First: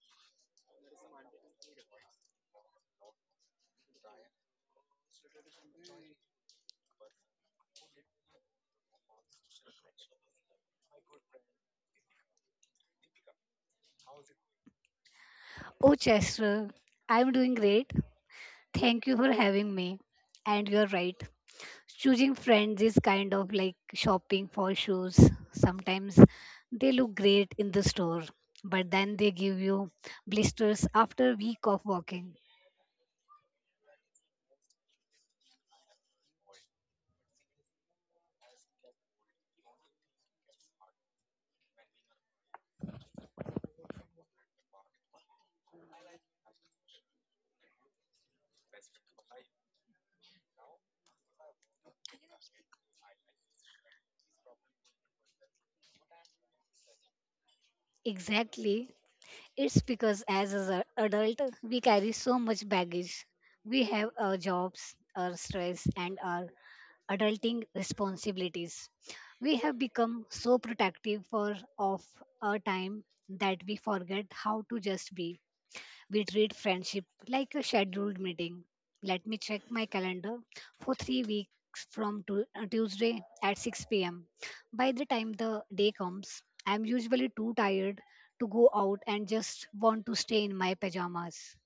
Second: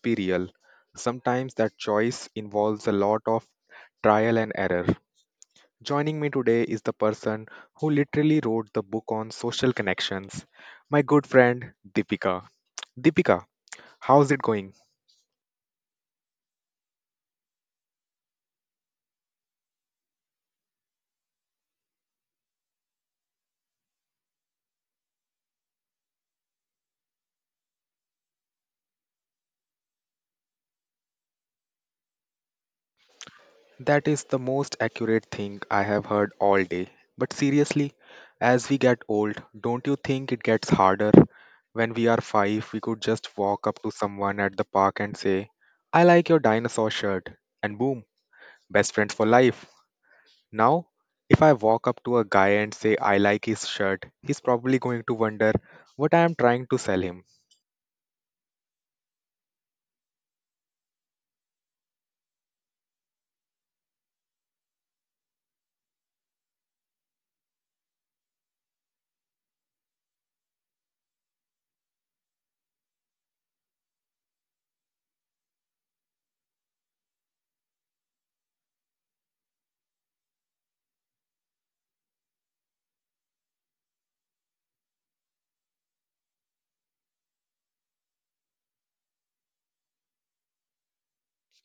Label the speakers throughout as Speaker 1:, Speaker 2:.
Speaker 1: be real, sometimes that choice involves a lot of trial and error. Joining me today is the person who literally wrote the book on social connections, my good friend Deepika. Deepika, how's it going?
Speaker 2: Oh, Chester, I'm doing great. Thank you for having me. And you're right. Choosing friends is kind of like shopping for shoes. Sometimes they look great in the store, but then they give you blisters after a week of walking.
Speaker 1: That is the most accurate thing I have heard all day. But seriously, as we get old, don't you think it gets harder? When we are five, we could just walk up to someone at the park and say, I like your dinosaur shirt. And boom, best friends for life. Now, if I walk up to a guy and say, I like his shirt, he's probably going to wonder what I am trying to sell him.
Speaker 2: Exactly. It's because as an adult, we carry so much baggage. We have our jobs, our stress, and our adulting responsibilities. We have become so protective for of our time that we forget how to just be. We treat friendship like a scheduled meeting. Let me check my calendar for 3 weeks from Tuesday at 6 p.m. By the time the day comes, I am usually too tired to go out and just want to stay in my pajamas.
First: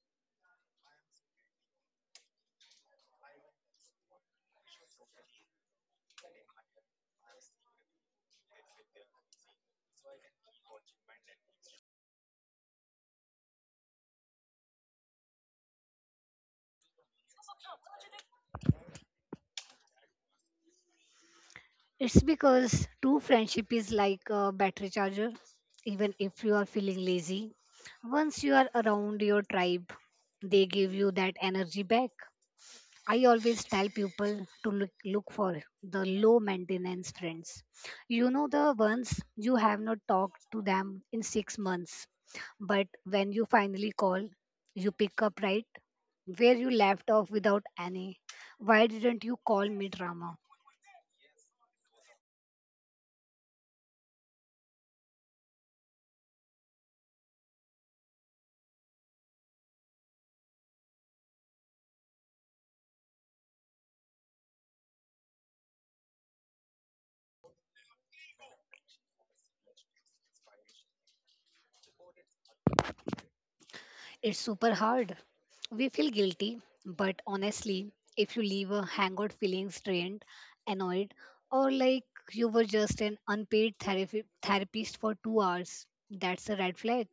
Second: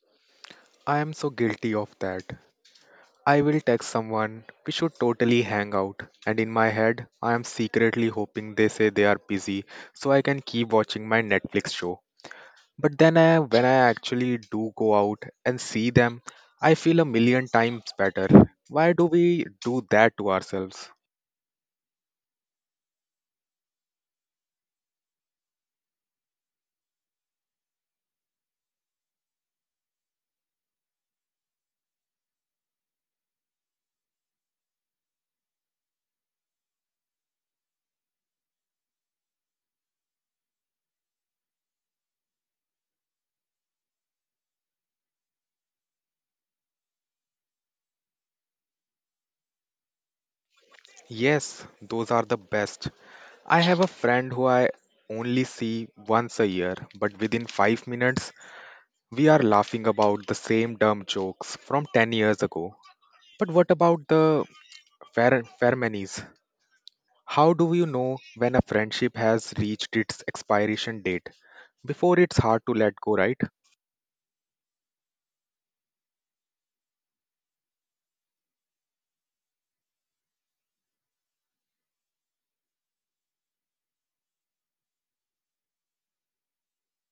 Speaker 1: I am so guilty of that. I will text someone. We should totally hang out. And in my head, I am secretly hoping they say they are busy so I can keep watching my Netflix show. But then when I actually do go out and see them, I feel a million times better. Why do we do that to ourselves?
Speaker 2: It's because true friendship is like a battery charger, even if you are feeling lazy. Once you are around your tribe, they give you that energy back. I always tell people to look for the low maintenance friends. You know, the ones you have not talked to them in 6 months, but when you finally call, you pick up right where you left off without any. Why didn't you call me drama?
Speaker 1: Yes, those are the best. I have a friend who I only see once a year, but within five minutes, we are laughing about the same dumb jokes from 10 years ago. But what about the Fermanis? How do you know when a friendship has reached its expiration date? Before it's hard to let go, right?
Speaker 2: It's super hard. We feel guilty, but honestly, if you leave a hangout feeling strained, annoyed, or like you were just an unpaid therapist for 2 hours, that's a red flag.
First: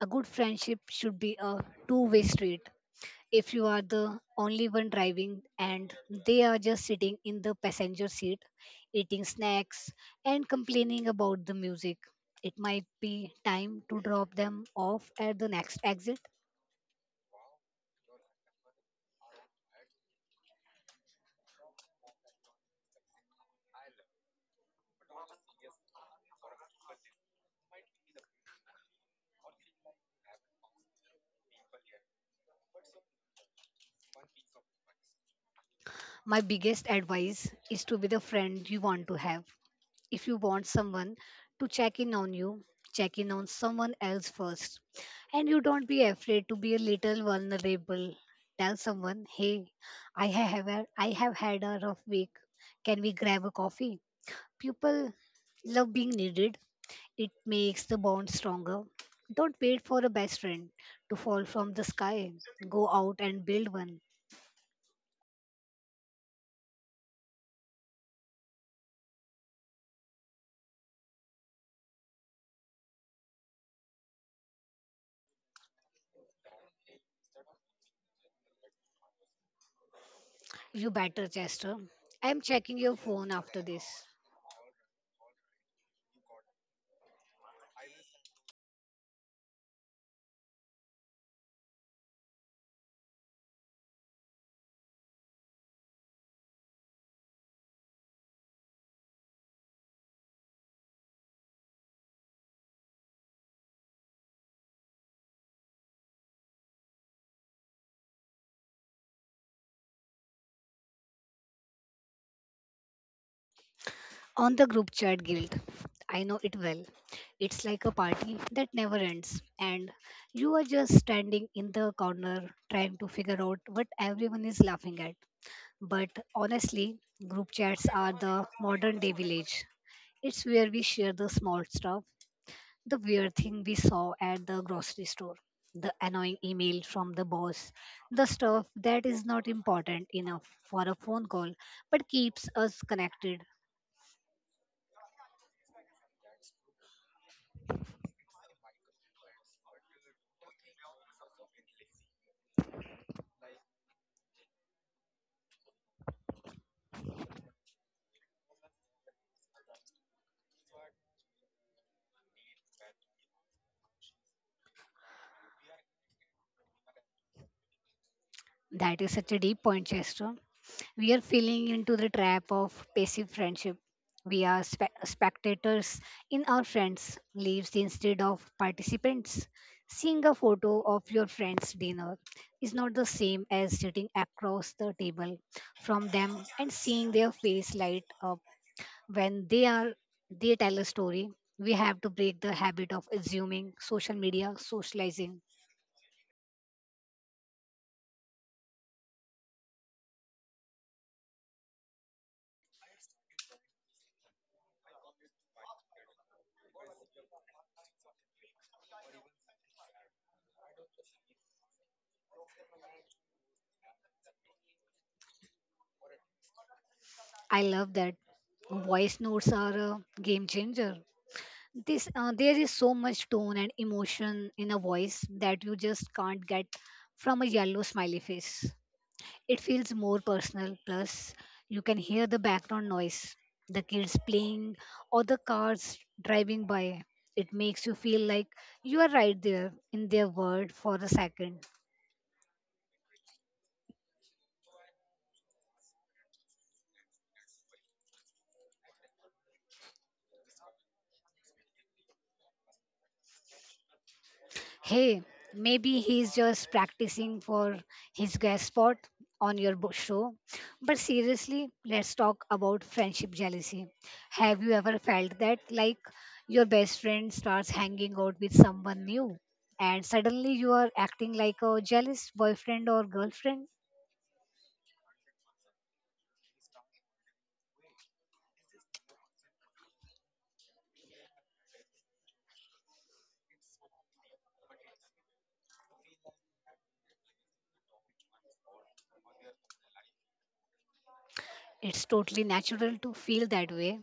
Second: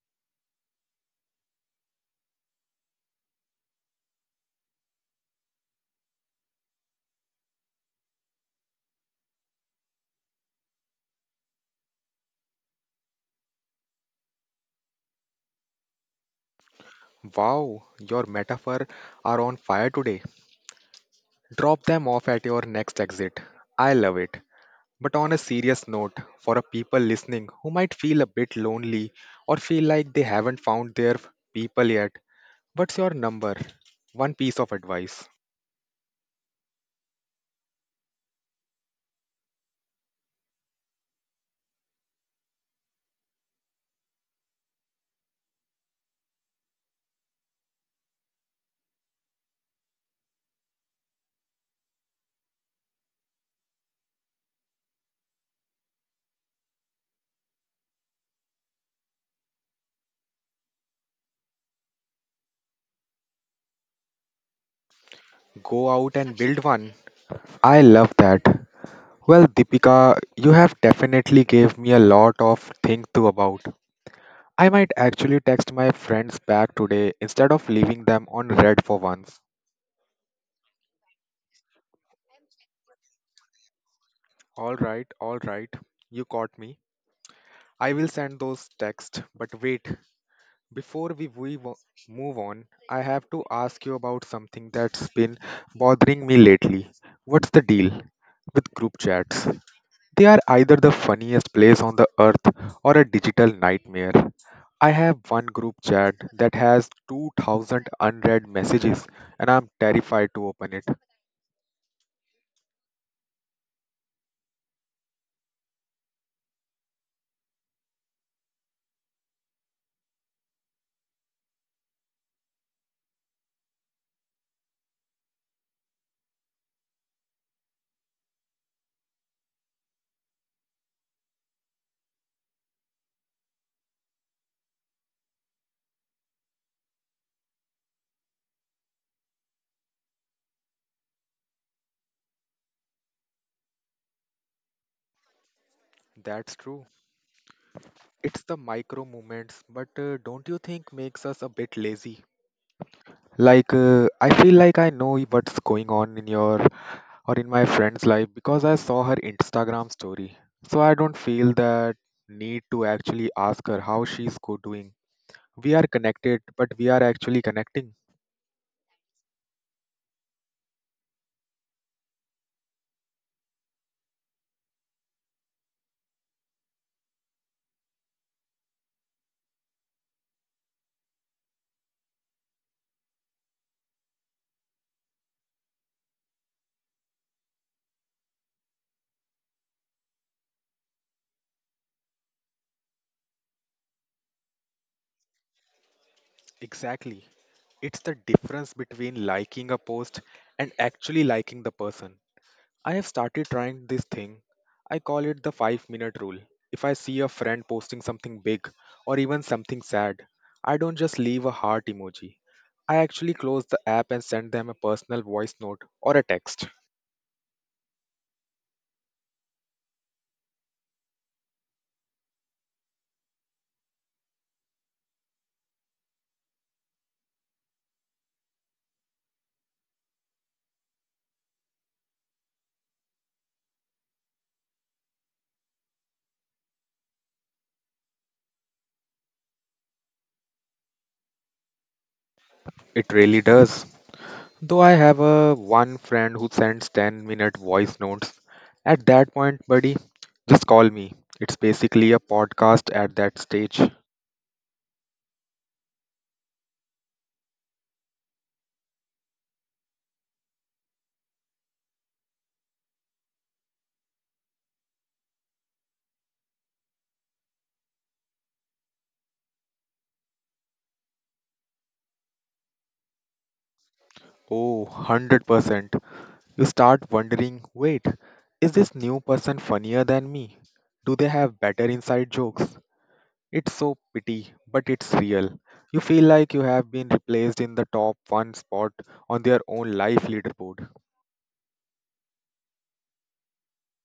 Speaker 2: A good friendship should be a two-way street. If you are the only one driving and they are just sitting in the passenger seat, eating snacks and complaining about the music, it might be time to drop them off at the next exit.
Speaker 1: Wow, your metaphor are on fire today. Drop them off at your next exit. I love it. But on a serious note, for a people listening who might feel a bit lonely or feel like they haven't found their people yet, what's your number? One piece of advice.
Speaker 2: My biggest advice is to be the friend you want to have. If you want someone to check in on you, check in on someone else first. And you don't be afraid to be a little vulnerable. Tell someone, hey, I have had a rough week. Can we grab a coffee? People love being needed. It makes the bond stronger. Don't wait for a best friend to fall from the sky. Go out and build one.
Speaker 1: Go out and build one. I love that. Well, Deepika, you have definitely gave me a lot of think to about. I might actually text my friends back today instead of leaving them on red for once.
Speaker 2: You better, Chester. I'm checking your phone after this.
Speaker 1: All right, all right. You caught me. I will send those texts, but wait, before we move on, I have to ask you about something that's been bothering me lately. What's the deal with group chats? They are either the funniest place on the earth or a digital nightmare. I have one group chat that has 2000 unread messages and I'm terrified to open it.
Speaker 2: On the group chat guild. I know it well. It's like a party that never ends, and you are just standing in the corner trying to figure out what everyone is laughing at. But honestly, group chats are the modern day village. It's where we share the small stuff, the weird thing we saw at the grocery store, the annoying email from the boss, the stuff that is not important enough for a phone call but keeps us connected.
Speaker 1: That's true. It's the micro movements, but don't you think makes us a bit lazy? Like, I feel like I know what's going on in your or in my friend's life because I saw her Instagram story. So I don't feel that need to actually ask her how she's go doing. We are connected, but we are actually connecting.
Speaker 2: That is such a deep point, Chester. We are falling into the trap of passive friendship. We are spectators in our friends' lives instead of participants. Seeing a photo of your friend's dinner is not the same as sitting across the table from them and seeing their face light up when they tell a story. We have to break the habit of assuming social media socializing.
Speaker 1: Exactly. It's the difference between liking a post and actually liking the person. I have started trying this thing. I call it the five-minute rule. If I see a friend posting something big or even something sad, I don't just leave a heart emoji. I actually close the app and send them a personal voice note or a text.
Speaker 2: I love that. Voice notes are a game changer. This There is so much tone and emotion in a voice that you just can't get from a yellow smiley face. It feels more personal. Plus you can hear the background noise, the kids playing or the cars driving by. It makes you feel like you are right there in their world for a second.
Speaker 1: It really does. Though I have a one friend who sends 10-minute voice notes. At that point, buddy, just call me. It's basically a podcast at that stage.
Speaker 2: Hey, maybe he's just practicing for his guest spot on your show. But seriously, let's talk about friendship jealousy. Have you ever felt that, like, your best friend starts hanging out with someone new, and suddenly you are acting like a jealous boyfriend or girlfriend?
Speaker 1: Oh, 100%. You start wondering wait, is this new person funnier than me? Do they have better inside jokes? It's so pity, but it's real. You feel like you have been replaced in the top one spot on their own life leaderboard.
Speaker 2: It's totally natural to feel that way.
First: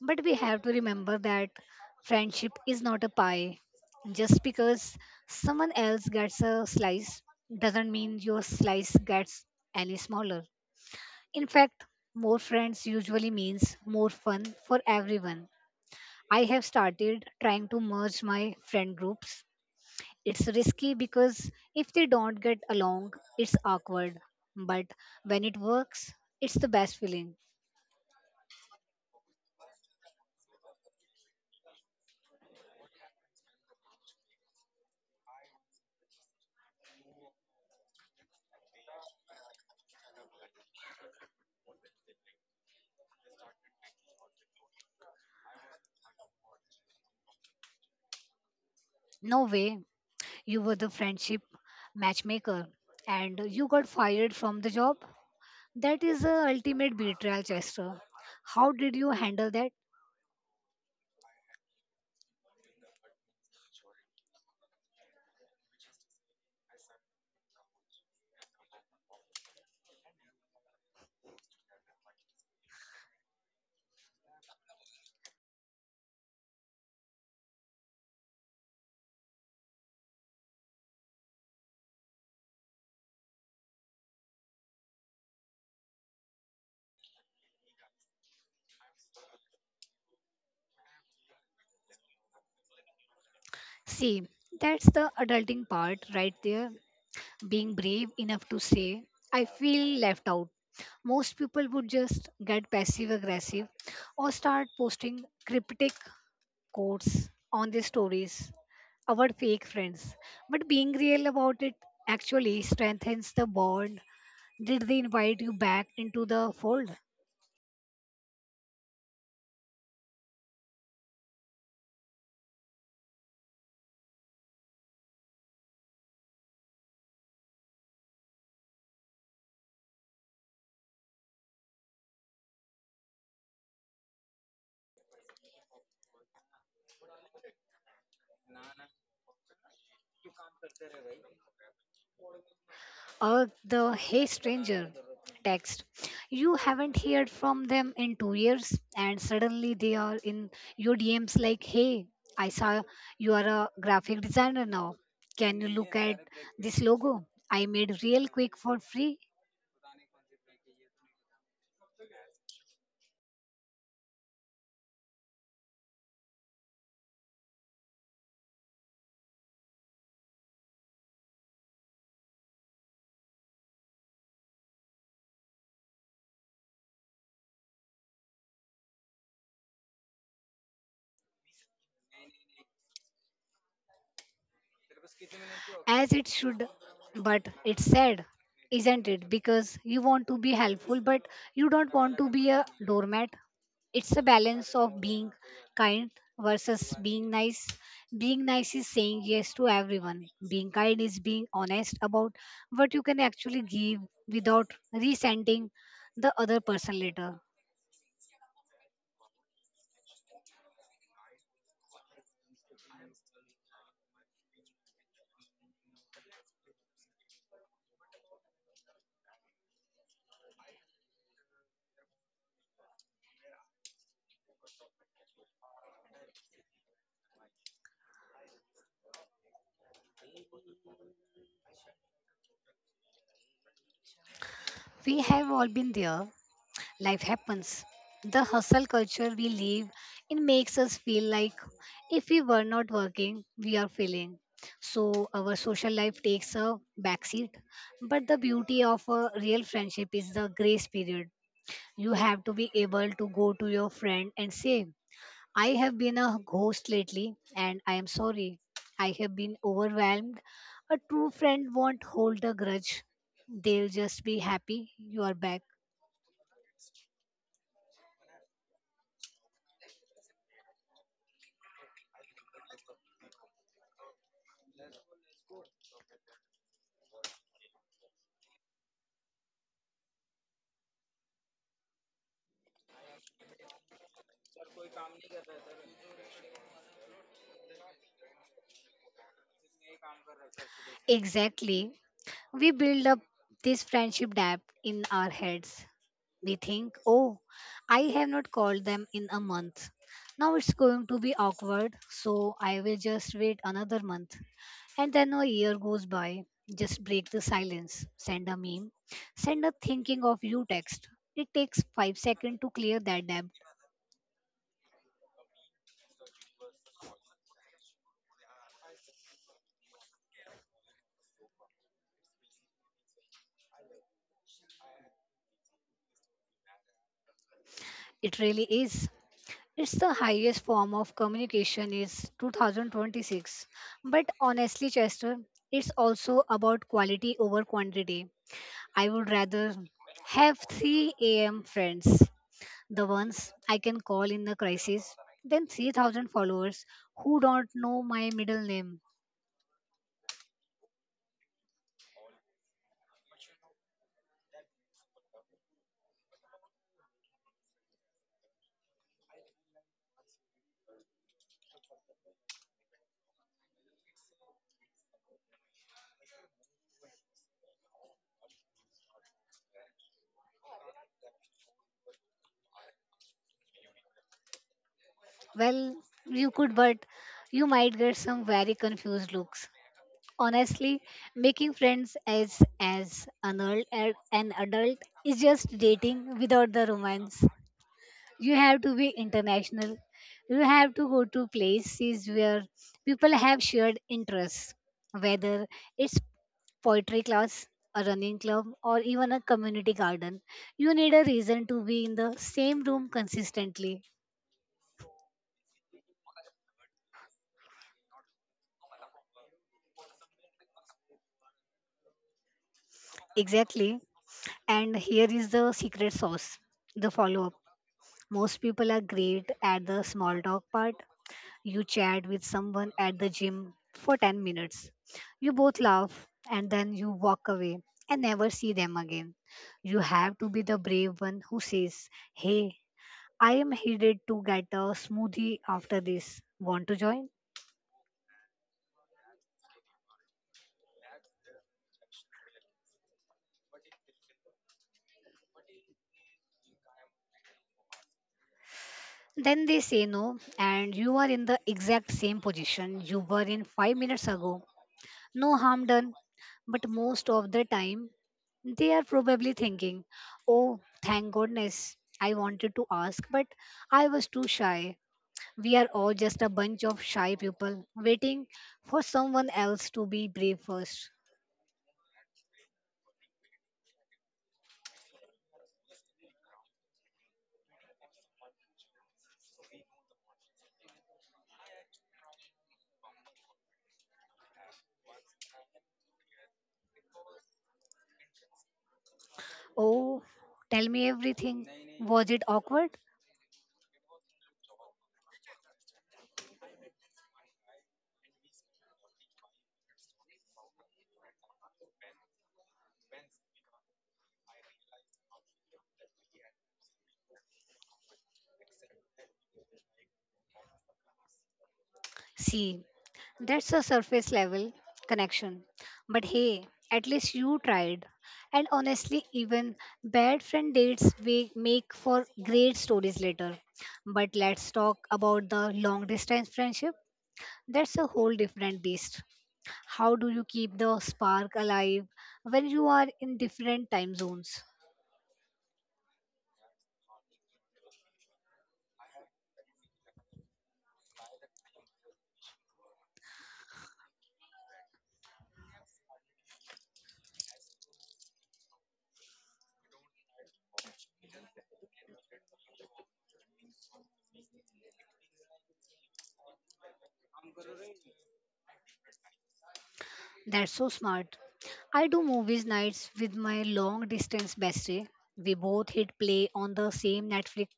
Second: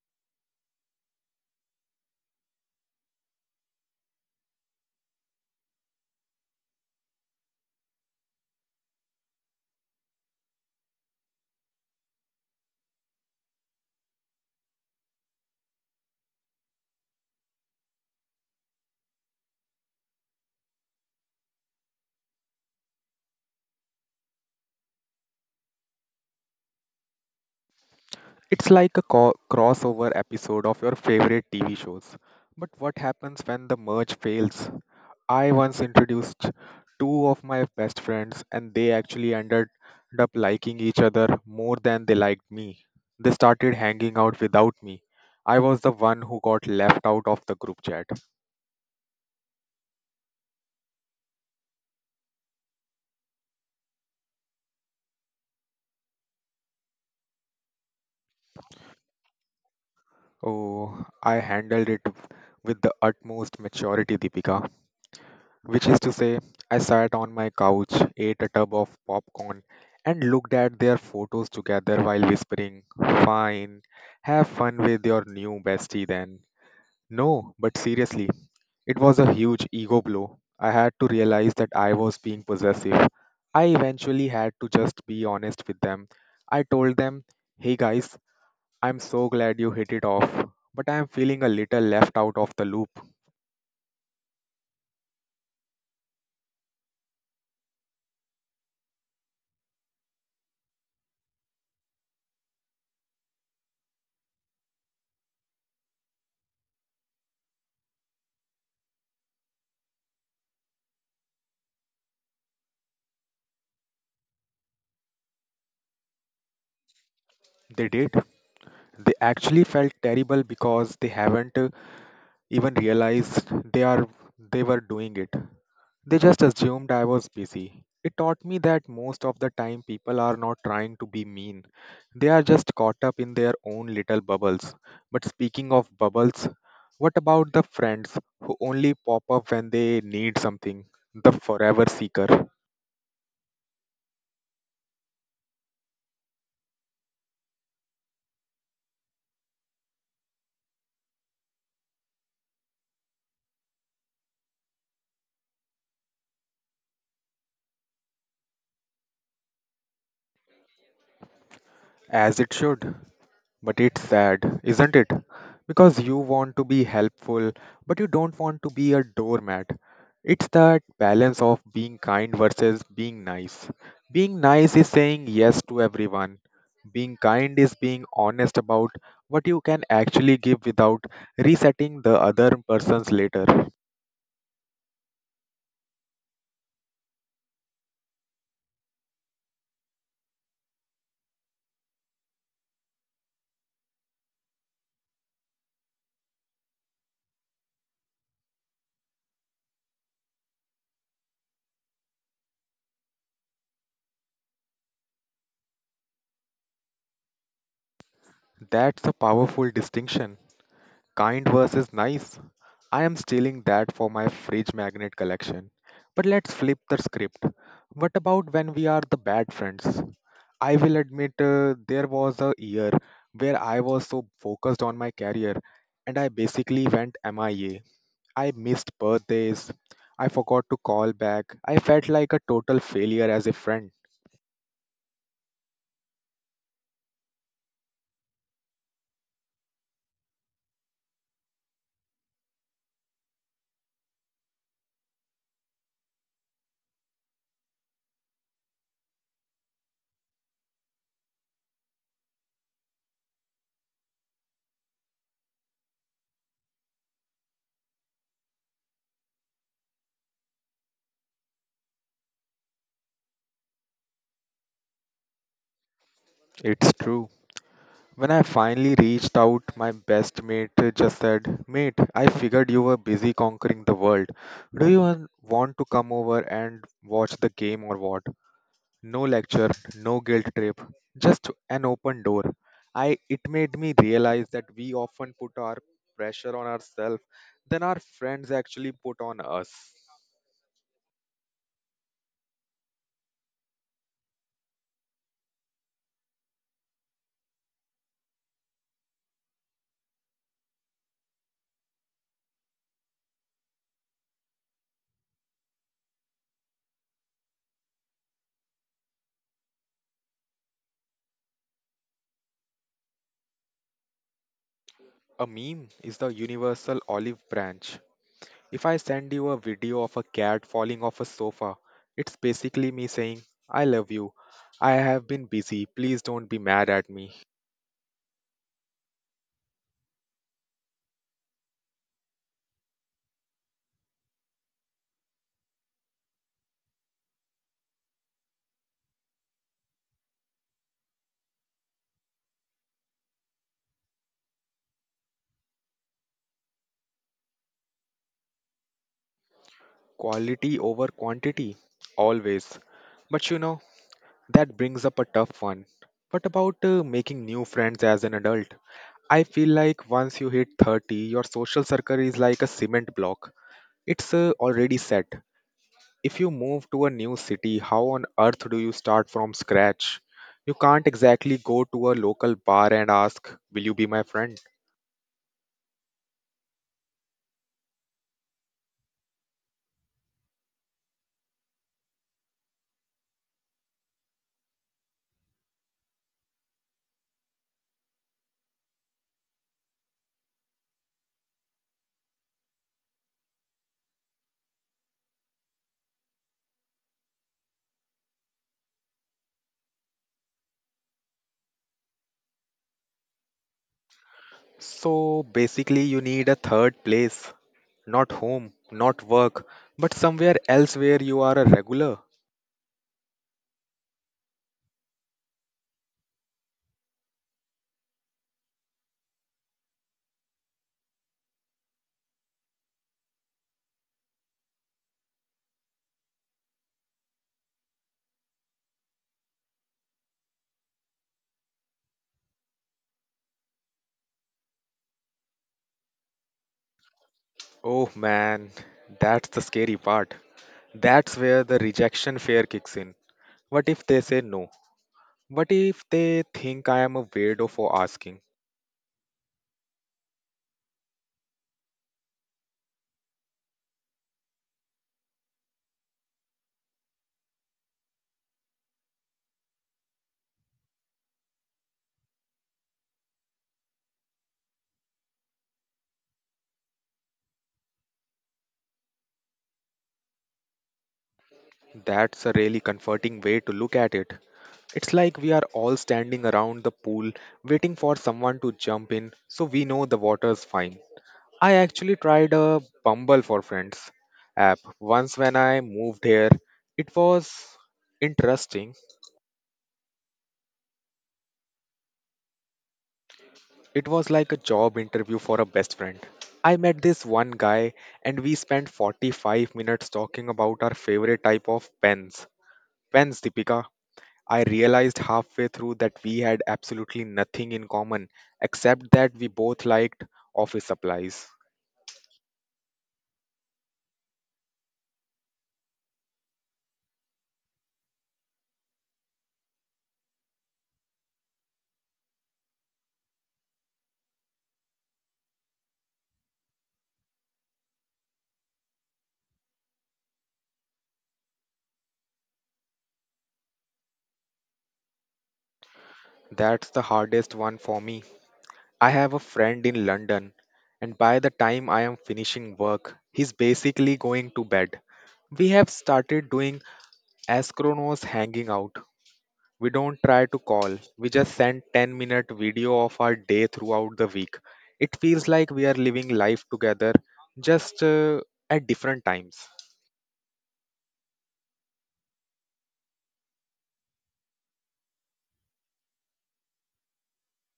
Speaker 2: But we have to remember that friendship is not a pie. Just because someone else gets a slice doesn't mean your slice gets any smaller. In fact, more friends usually means more fun for everyone. I have started trying to merge my friend groups. It's risky because if they don't get along, it's awkward. But when it works, it's the best feeling.
Speaker 1: It's like a crossover episode of your favorite TV shows. But what happens when the merge fails? I once introduced two of my best friends, and they actually ended up liking each other more than they liked me. They started hanging out without me. I was the one who got left out of the group chat.
Speaker 2: No way. You were the friendship matchmaker and you got fired from the job. That is the ultimate betrayal, Chester. How did you handle that?
Speaker 1: Oh, I handled it with the utmost maturity, Deepika. Which is to say, I sat on my couch, ate a tub of popcorn, and looked at their photos together while whispering, fine, have fun with your new bestie then. No, but seriously, it was a huge ego blow. I had to realize that I was being possessive. I eventually had to just be honest with them. I told them, hey guys, I'm so glad you hit it off, but I'm feeling a little left out of the loop.
Speaker 2: See, that's the adulting part right there. Being brave enough to say, I feel left out. Most people would just get passive aggressive or start posting cryptic quotes on their stories, our fake friends. But being real about it actually strengthens the bond. Did they invite you back into the fold?
Speaker 1: They did. They actually felt terrible because they haven't even realized they were doing it. They just assumed I was busy. It taught me that most of the time people are not trying to be mean. They are just caught up in their own little bubbles. But speaking of bubbles, what about the friends who only pop up when they need something? The forever seeker.
Speaker 2: Or the hey stranger text? You haven't heard from them in 2 years, and suddenly they are in your DMs like, hey, I saw you are a graphic designer now. Can you look at this logo I made real quick for free?
Speaker 1: As it should. But it's sad, isn't it? Because you want to be helpful, but you don't want to be a doormat. It's that balance of being kind versus being nice. Being nice is saying yes to everyone. Being kind is being honest about what you can actually give without resetting the other person's later.
Speaker 2: As it should. But it's sad, isn't it? Because you want to be helpful, but you don't want to be a doormat. It's a balance of being kind versus being nice. Being nice is saying yes to everyone. Being kind is being honest about what you can actually give without resenting the other person later.
Speaker 1: That's a powerful distinction. Kind versus nice. I am stealing that for my fridge magnet collection. But let's flip the script. What about when we are the bad friends? I will admit there was a year where I was so focused on my career and I basically went MIA. I A. I missed birthdays. I forgot to call back. I felt like a total failure as a friend.
Speaker 2: We have all been there. Life happens. The hustle culture we live in makes us feel like if we were not working, we are failing. So our social life takes a backseat. But the beauty of a real friendship is the grace period. You have to be able to go to your friend and say, I have been a ghost lately and I am sorry. I have been overwhelmed. A true friend won't hold a grudge. They'll just be happy you are back.
Speaker 1: It's true. When I finally reached out, my best mate just said, Mate, I figured you were busy conquering the world. Do you want to come over and watch the game or what? No lecture, no guilt trip, just an open door. I it made me realize that we often put our pressure on ourselves than our friends actually put on us.
Speaker 2: Exactly. We build up this friendship dap in our heads. We think, oh, I have not called them in a month. Now it's going to be awkward, so I will just wait another month. And then a year goes by. Just break the silence. Send a meme. Send a thinking of you text. It takes 5 seconds to clear that debt.
Speaker 1: A meme is the universal olive branch. If I send you a video of a cat falling off a sofa, it's basically me saying, I love you. I have been busy. Please don't be mad at me.
Speaker 2: It really is. It's the highest form of communication is 2026. But honestly, Chester, it's also about quality over quantity. I would rather have 3 a.m. friends, the ones I can call in a crisis, than 3,000 followers who don't know my middle name.
Speaker 1: Quality over quantity, always. But you know, that brings up a tough one. What about making new friends as an adult? I feel like once you hit 30, your social circle is like a cement block. It's already set. If you move to a new city, how on earth do you start from scratch? You can't exactly go to a local bar and ask, will you be my friend?
Speaker 2: Well, you could, but you might get some very confused looks. Honestly, making friends as an adult is just dating without the romance. You have to be international. You have to go to places where people have shared interests, whether it's poetry class, a running club, or even a community garden. You need a reason to be in the same room consistently.
Speaker 1: So basically, you need a third place, not home, not work, but somewhere else where you are a regular.
Speaker 2: Exactly. And here is the secret sauce, the follow up. Most people are great at the small talk part. You chat with someone at the gym for 10 minutes. You both laugh and then you walk away and never see them again. You have to be the brave one who says, Hey, I am headed to get a smoothie after this. Want to join?
Speaker 1: Oh man, that's the scary part. That's where the rejection fear kicks in. What if they say no? What if they think I am a weirdo for asking?
Speaker 2: Then they say no, and you are in the exact same position you were in 5 minutes ago. No harm done. But most of the time, they are probably thinking, Oh, thank goodness, I wanted to ask, but I was too shy. We are all just a bunch of shy people waiting for someone else to be brave first.
Speaker 1: That's a really comforting way to look at it. It's like we are all standing around the pool waiting for someone to jump in so we know the water's fine. I actually tried a Bumble for Friends app once when I moved here. It was interesting.
Speaker 2: Oh, tell me everything. Was it awkward?
Speaker 1: It was like a job interview for a best friend. I met this one guy and we spent 45 minutes talking about our favorite type of pens. Pens, Deepika. I realized halfway through that we had absolutely nothing in common except that we both liked office supplies.
Speaker 2: See, that's a surface level connection. But hey, at least you tried. And honestly, even bad friend dates we make for great stories later. But let's talk about the long distance friendship. That's a whole different beast. How do you keep the spark alive when you are in different time zones?
Speaker 1: That's the hardest one for me. I have a friend in London, and by the time I am finishing work, he's basically going to bed. We have started doing asynchronous hanging out. We don't try to call, we just send 10-minute video of our day throughout the week. It feels like we are living life together, just at different times.
Speaker 2: That's so smart. I do movies nights with my long distance bestie. We both hit play on the same Netflix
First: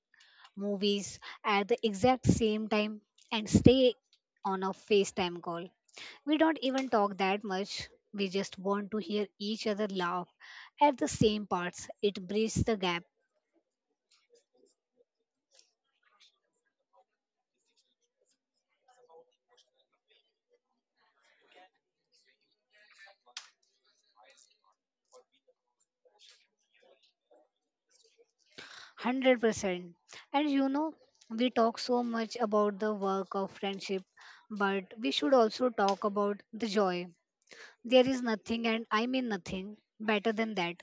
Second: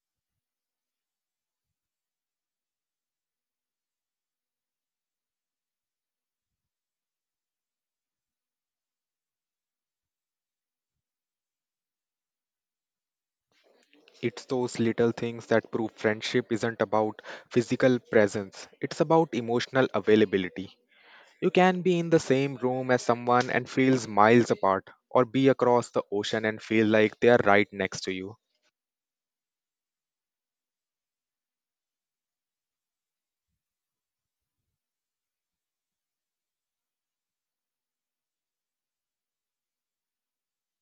Speaker 2: movies at the exact same time and stay on a FaceTime call. We don't even talk that much. We just want to hear each other laugh at the same parts. It bridges the gap.
Speaker 1: It's those little things that prove friendship isn't about physical presence, it's about emotional availability. You can be in the same room as someone and feels miles apart, or be across the ocean and feel like they are right next to you.
Speaker 2: 100%. And you know, we talk so much about the work of friendship, but we should also talk about the joy. There is nothing, and I mean nothing, better than that.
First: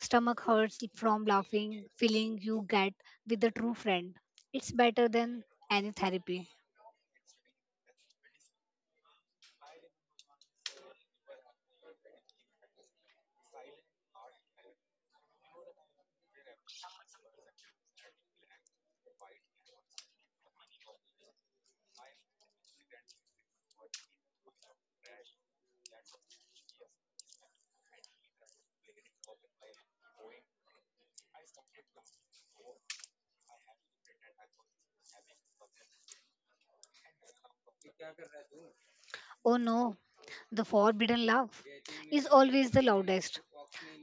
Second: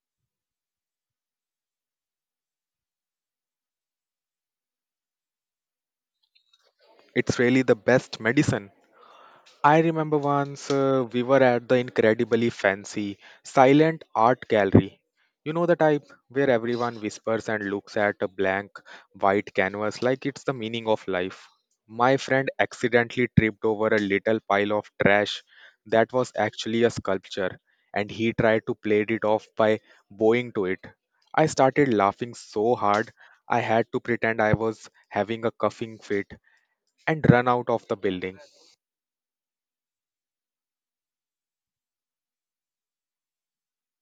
Speaker 2: Stomach hurts from laughing, feeling you get with a true friend. It's better than any therapy.
Speaker 1: It's really the best medicine. I remember once we were at the incredibly fancy silent art gallery. You know the type where everyone whispers and looks at a blank white canvas like it's the meaning of life. My friend accidentally tripped over a little pile of trash that was actually a sculpture, and he tried to play it off by bowing to it. I started laughing so hard I had to pretend I was having a coughing fit and run out of the building.
Speaker 2: Oh no, the forbidden love is always the loudest.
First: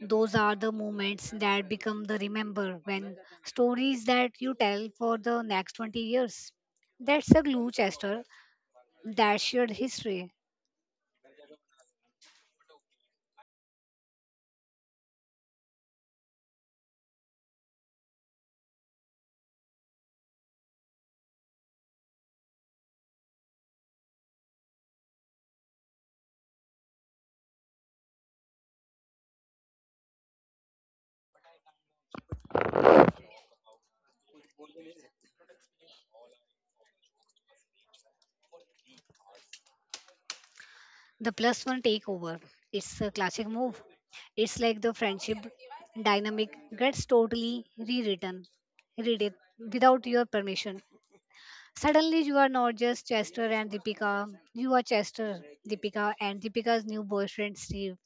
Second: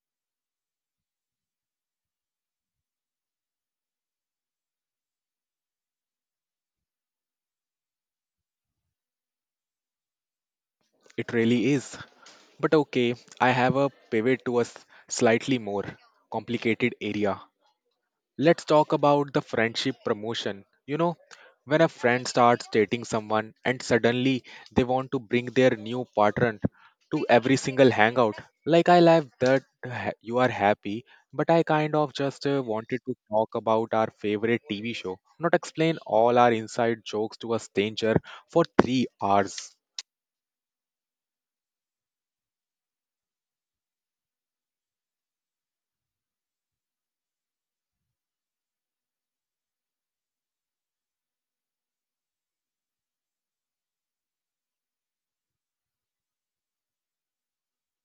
Speaker 2: Those are the moments that become the remember when stories that you tell for the next 20 years. That's a glue, Chester. That's shared history.
Speaker 1: It really is. But okay, I have a pivot to a slightly more complicated area. Let's talk about the friendship promotion. You know, when a friend starts dating someone and suddenly they want to bring their new partner to every single hangout. Like, I love that you are happy, but I kind of just wanted to talk about our favorite TV show, not explain all our inside jokes to a stranger for 3 hours.
Speaker 2: The plus one takeover. It's a classic move. It's like the friendship dynamic gets totally rewritten, read without your permission. Suddenly, you are not just Chester and Deepika, you are Chester, Deepika, and Deepika's new boyfriend, Steve.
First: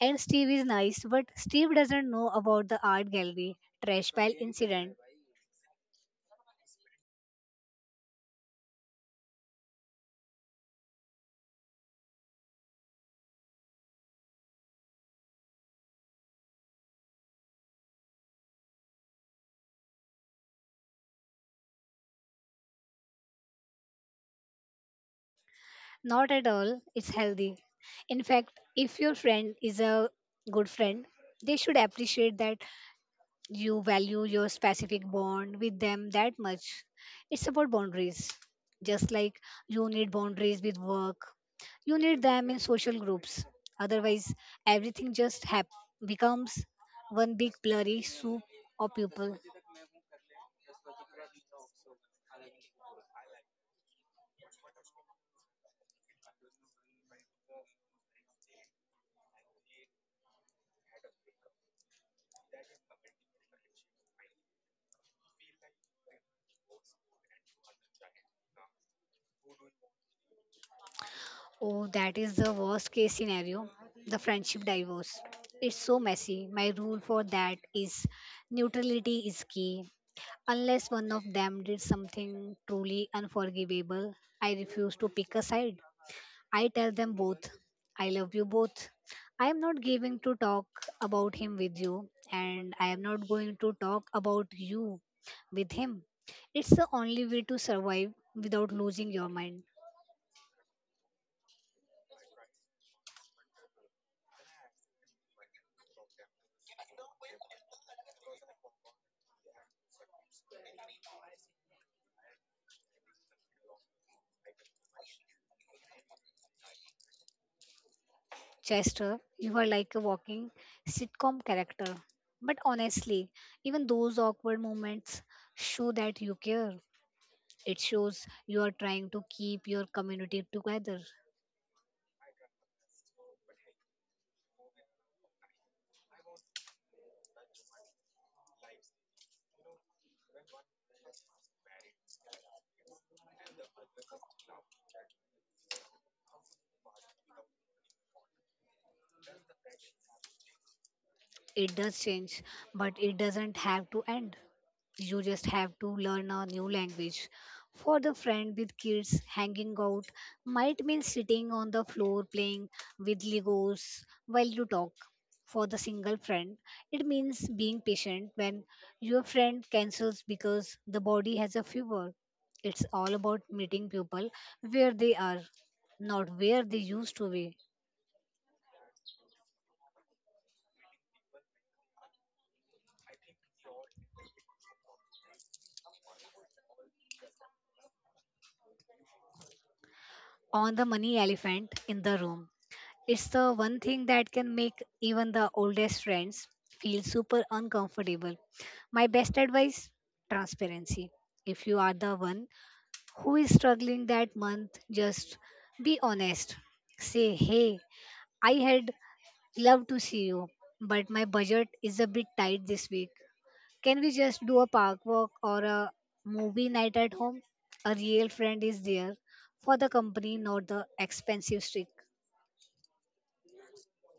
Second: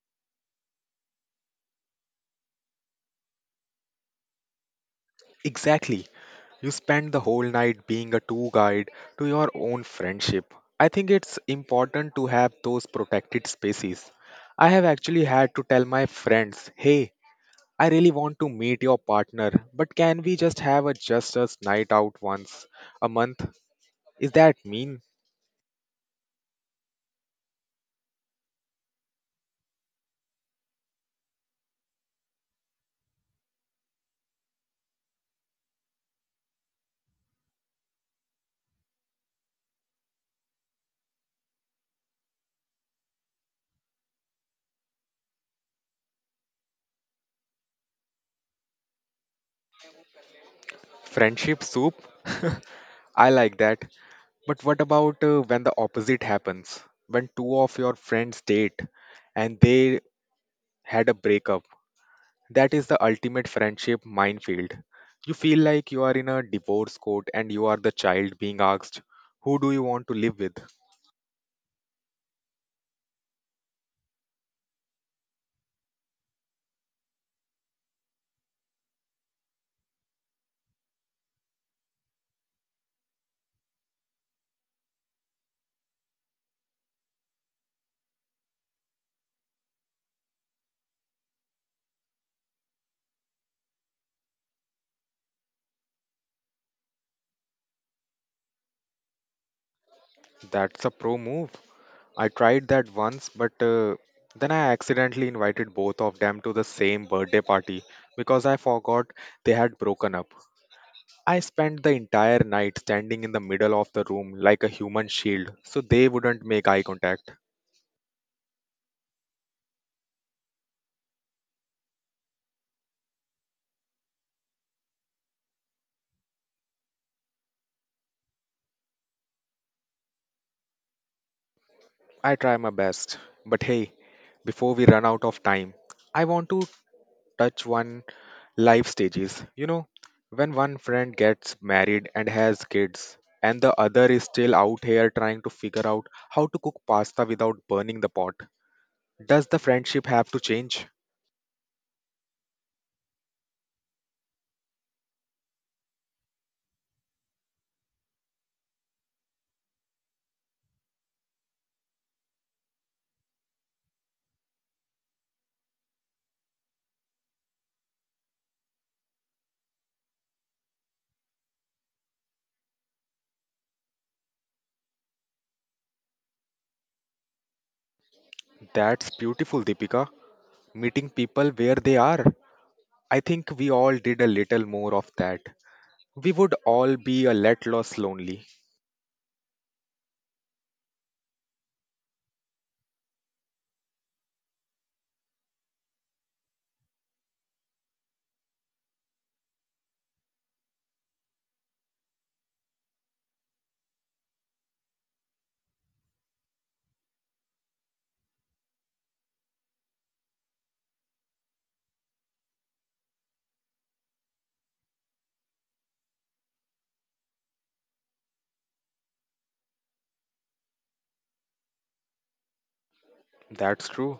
Speaker 2: And Steve is nice, but Steve doesn't know about the art gallery trash pile incident.
Speaker 1: Exactly. You spend the whole night being a tour guide to your own friendship. I think it's important to have those protected spaces. I have actually had to tell my friends, hey, I really want to meet your partner, but can we just have a just us night out once a month? Is that mean?
Speaker 2: Not at all, it's healthy. In fact, if your friend is a good friend, they should appreciate that you value your specific bond with them that much. It's about boundaries. Just like you need boundaries with work, you need them in social groups. Otherwise, everything just becomes one big blurry soup of people.
Speaker 1: Friendship soup? I like that. But what about when the opposite happens? When two of your friends date and they had a breakup? That is the ultimate friendship minefield. You feel like you are in a divorce court and you are the child being asked, who do you want to live with?
Speaker 2: Oh, that is the worst case scenario the friendship divorce. It's so messy. My rule for that is neutrality is key. Unless one of them did something truly unforgivable, I refuse to pick a side. I tell them both, I love you both. I am not going to talk about him with you, and I am not going to talk about you with him. It's the only way to survive without losing your mind.
Speaker 1: That's a pro move. I tried that once, but then I accidentally invited both of them to the same birthday party because I forgot they had broken up. I spent the entire night standing in the middle of the room like a human shield so they wouldn't make eye contact.
Speaker 2: Chester, you are like a walking sitcom character. But honestly, even those awkward moments show that you care. It shows you are trying to keep your community together.
Speaker 1: I try my best, but hey, before we run out of time, I want to touch one life stages. You know, when one friend gets married and has kids, and the other is still out here trying to figure out how to cook pasta without burning the pot, does the friendship have to change?
Speaker 2: It does change, but it doesn't have to end. You just have to learn a new language. For the friend with kids, hanging out might mean sitting on the floor playing with Legos while you talk. For the single friend, it means being patient when your friend cancels because the body has a fever. It's all about meeting people where they are, not where they used to be.
Speaker 1: That's beautiful, Deepika. Meeting people where they are. I think we all did a little more of that. We would all be a let loss lonely.
Speaker 2: On the money elephant in the room. It's the one thing that can make even the oldest friends feel super uncomfortable. My best advice transparency. If you are the one who is struggling that month, just be honest. Say, hey, I had loved to see you, but my budget is a bit tight this week. Can we just do a park walk or a movie night at home? A real friend is there for the company, not the expensive streak.
Speaker 1: That's true.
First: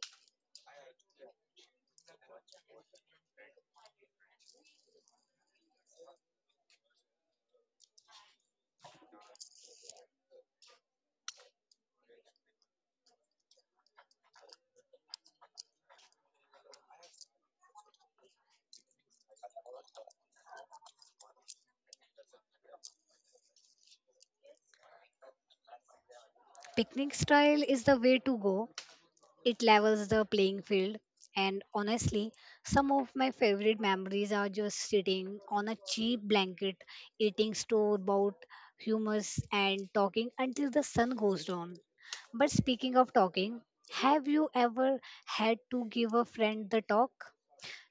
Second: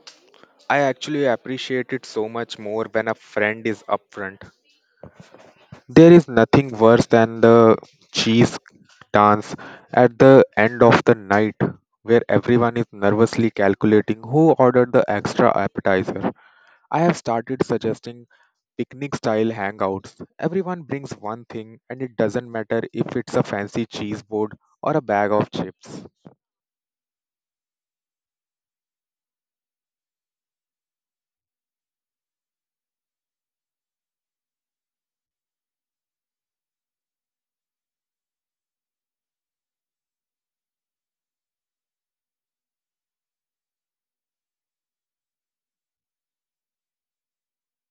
Speaker 1: I actually appreciate it so much more when a friend is upfront. There is nothing worse than the cheese dance at the end of the night where everyone is nervously calculating who ordered the extra appetizer. I have started suggesting picnic style hangouts. Everyone brings one thing and it doesn't matter if it's a fancy cheese board or a bag of chips.
Speaker 2: Picnic style is the way to go. It levels the playing field. And honestly, some of my favorite memories are just sitting on a cheap blanket, eating store bought hummus, and talking until the sun goes down. But speaking of talking, have you ever had to give a friend the talk?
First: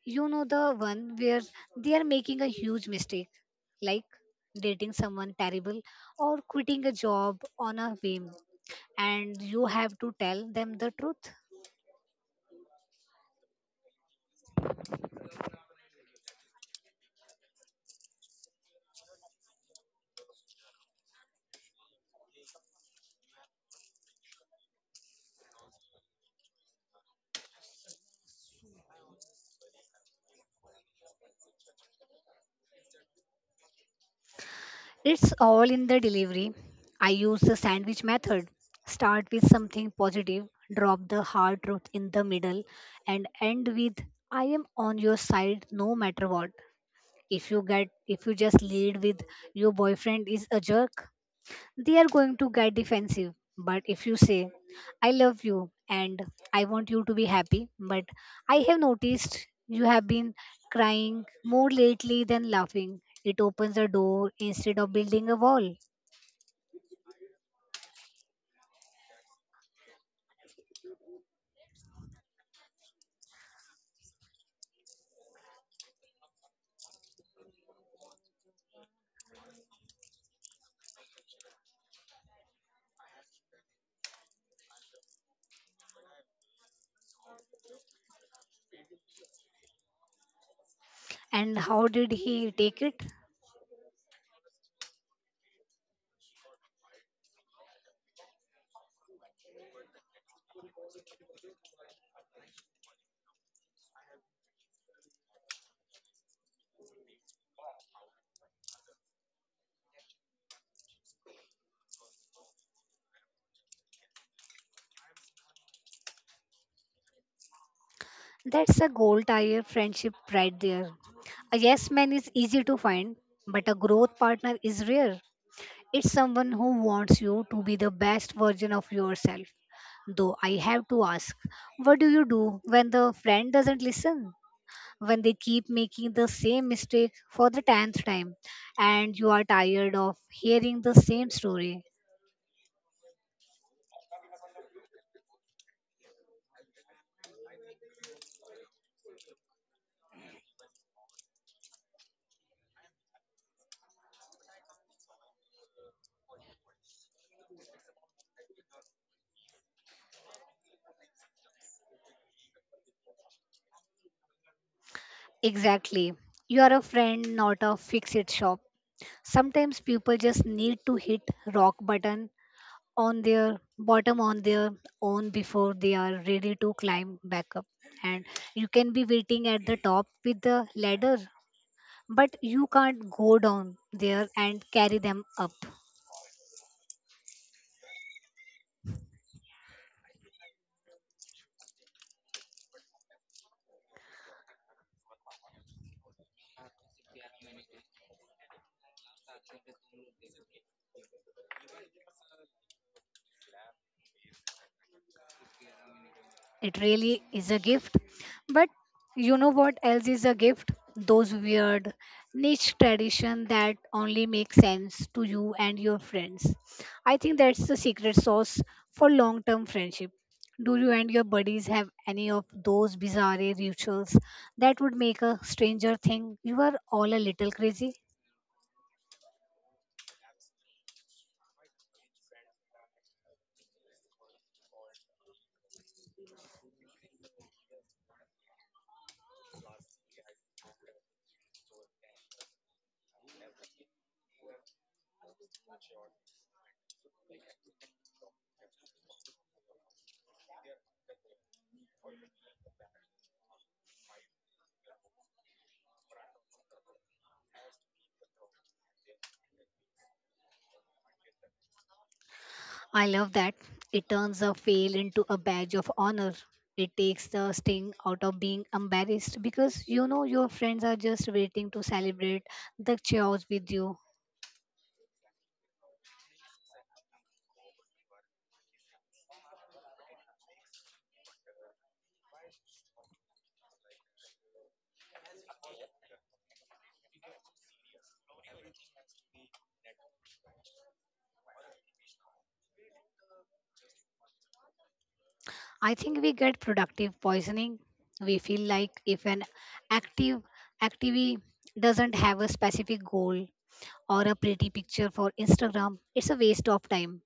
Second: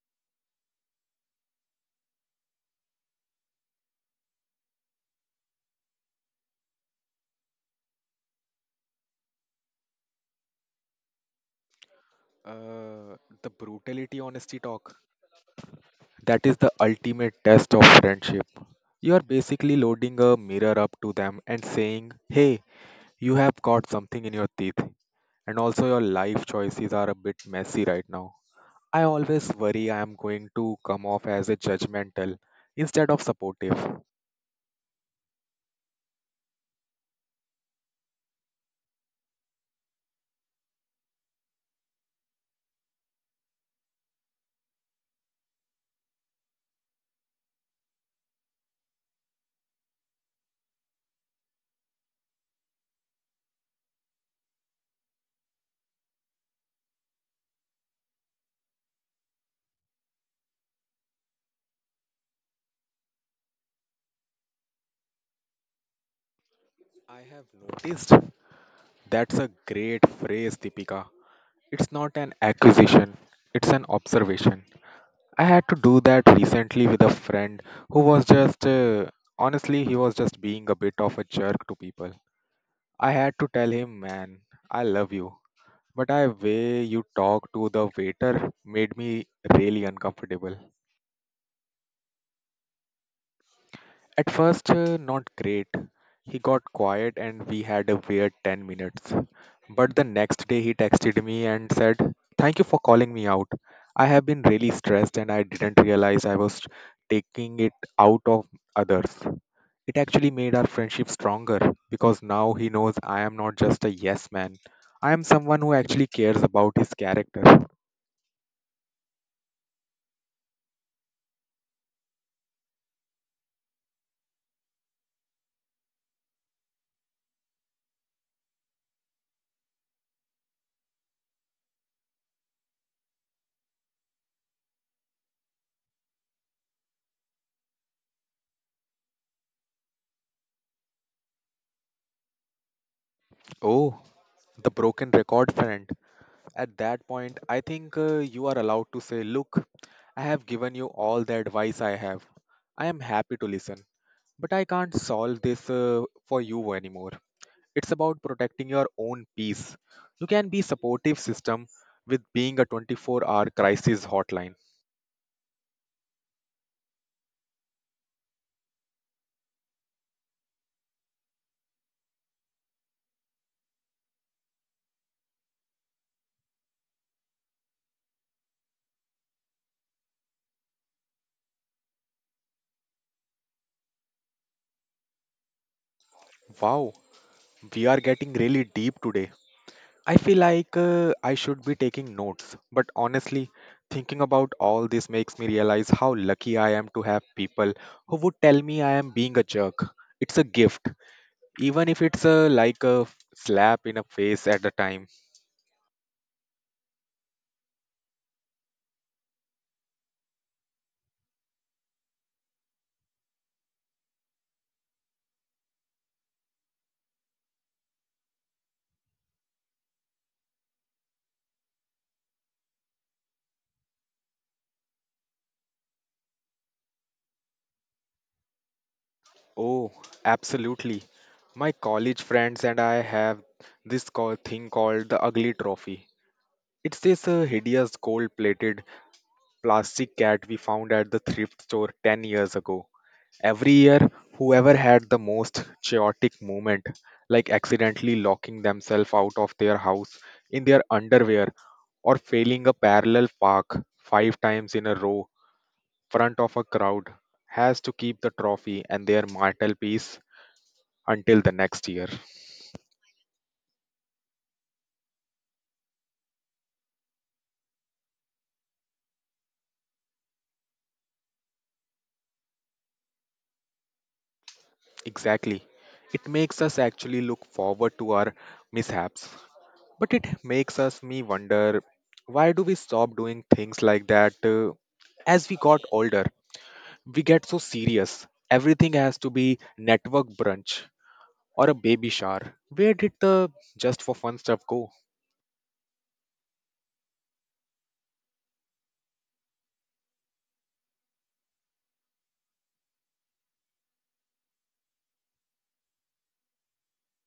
Speaker 2: You know the one where they are making a huge mistake, like dating someone terrible or quitting a job on a whim, and you have to tell them the truth.
Speaker 1: Uh, the brutality honesty talk. That is the ultimate test of friendship. You are basically loading a mirror up to them and saying, "Hey, you have caught something in your teeth, and also your life choices are a bit messy right now." I always worry I am going to come off as a judgmental instead of supportive.
Speaker 2: It's all in the delivery. I use the sandwich method. Start with something positive, drop the hard truth in the middle, and end with I am on your side no matter what. If you just lead with your boyfriend is a jerk, they are going to get defensive. But if you say, I love you and I want you to be happy, but I have noticed you have been crying more lately than laughing, it opens a door instead of building a wall.
Speaker 1: I have noticed that's a great phrase, Deepika. It's not an accusation, it's an observation. I had to do that recently with a friend who was just, honestly, he was just being a bit of a jerk to people. I had to tell him, man, I love you. But I way you talk to the waiter made me really uncomfortable.
Speaker 2: And how did he take it?
Speaker 1: At first, not great. He got quiet and we had a weird 10 minutes. But the next day, he texted me and said, thank you for calling me out. I have been really stressed and I didn't realize I was taking it out of others. It actually made our friendship stronger because now he knows I am not just a yes man. I am someone who actually cares about his character.
Speaker 2: That's a gold tire friendship right there. A yes man is easy to find, but a growth partner is rare. It's someone who wants you to be the best version of yourself. Though I have to ask, what do you do when the friend doesn't listen? When they keep making the same mistake for the tenth time and you are tired of hearing the same story?
Speaker 1: Oh, the broken record friend. At that point, I think you are allowed to say, look, I have given you all the advice I have. I am happy to listen, but I can't solve this for you anymore. It's about protecting your own peace. You can be supportive system with being a 24-hour crisis hotline.
Speaker 2: Exactly. You are a friend, not a fix it shop. Sometimes people just need to hit rock button on their own before they are ready to climb back up, and you can be waiting at the top with the ladder, but you can't go down there and carry them up.
Speaker 1: Wow, we are getting really deep today. I feel like I should be taking notes, but honestly, thinking about all this makes me realize how lucky I am to have people who would tell me I am being a jerk. It's a gift, even if it's a, like a slap in the face at the time.
Speaker 2: It really is a gift. But you know what else is a gift? Those weird niche tradition that only makes sense to you and your friends. I think that's the secret sauce for long-term friendship. Do you and your buddies have any of those bizarre rituals that would make a stranger think you are all a little crazy?
Speaker 1: Oh, absolutely. My college friends and I have this call, thing called the ugly trophy. It's this hideous gold plated plastic cat we found at the thrift store 10 years ago. Every year, whoever had the most chaotic moment, like accidentally locking themselves out of their house in their underwear or failing a parallel park five times in a row front of a crowd, has to keep the trophy and their martial piece until the next year.
Speaker 2: I love that. It turns a fail into a badge of honor. It takes the sting out of being embarrassed because you know your friends are just waiting to celebrate the chaos with you.
Speaker 1: Exactly. It makes us actually look forward to our mishaps. But it makes us me wonder, why do we stop doing things like that as we got older? We get so serious. Everything has to be network brunch or a baby shower. Where did the just for fun stuff go?
Speaker 2: I think we get productive poisoning. We feel like if an active activity doesn't have a specific goal or a pretty picture for Instagram, it's a waste of time.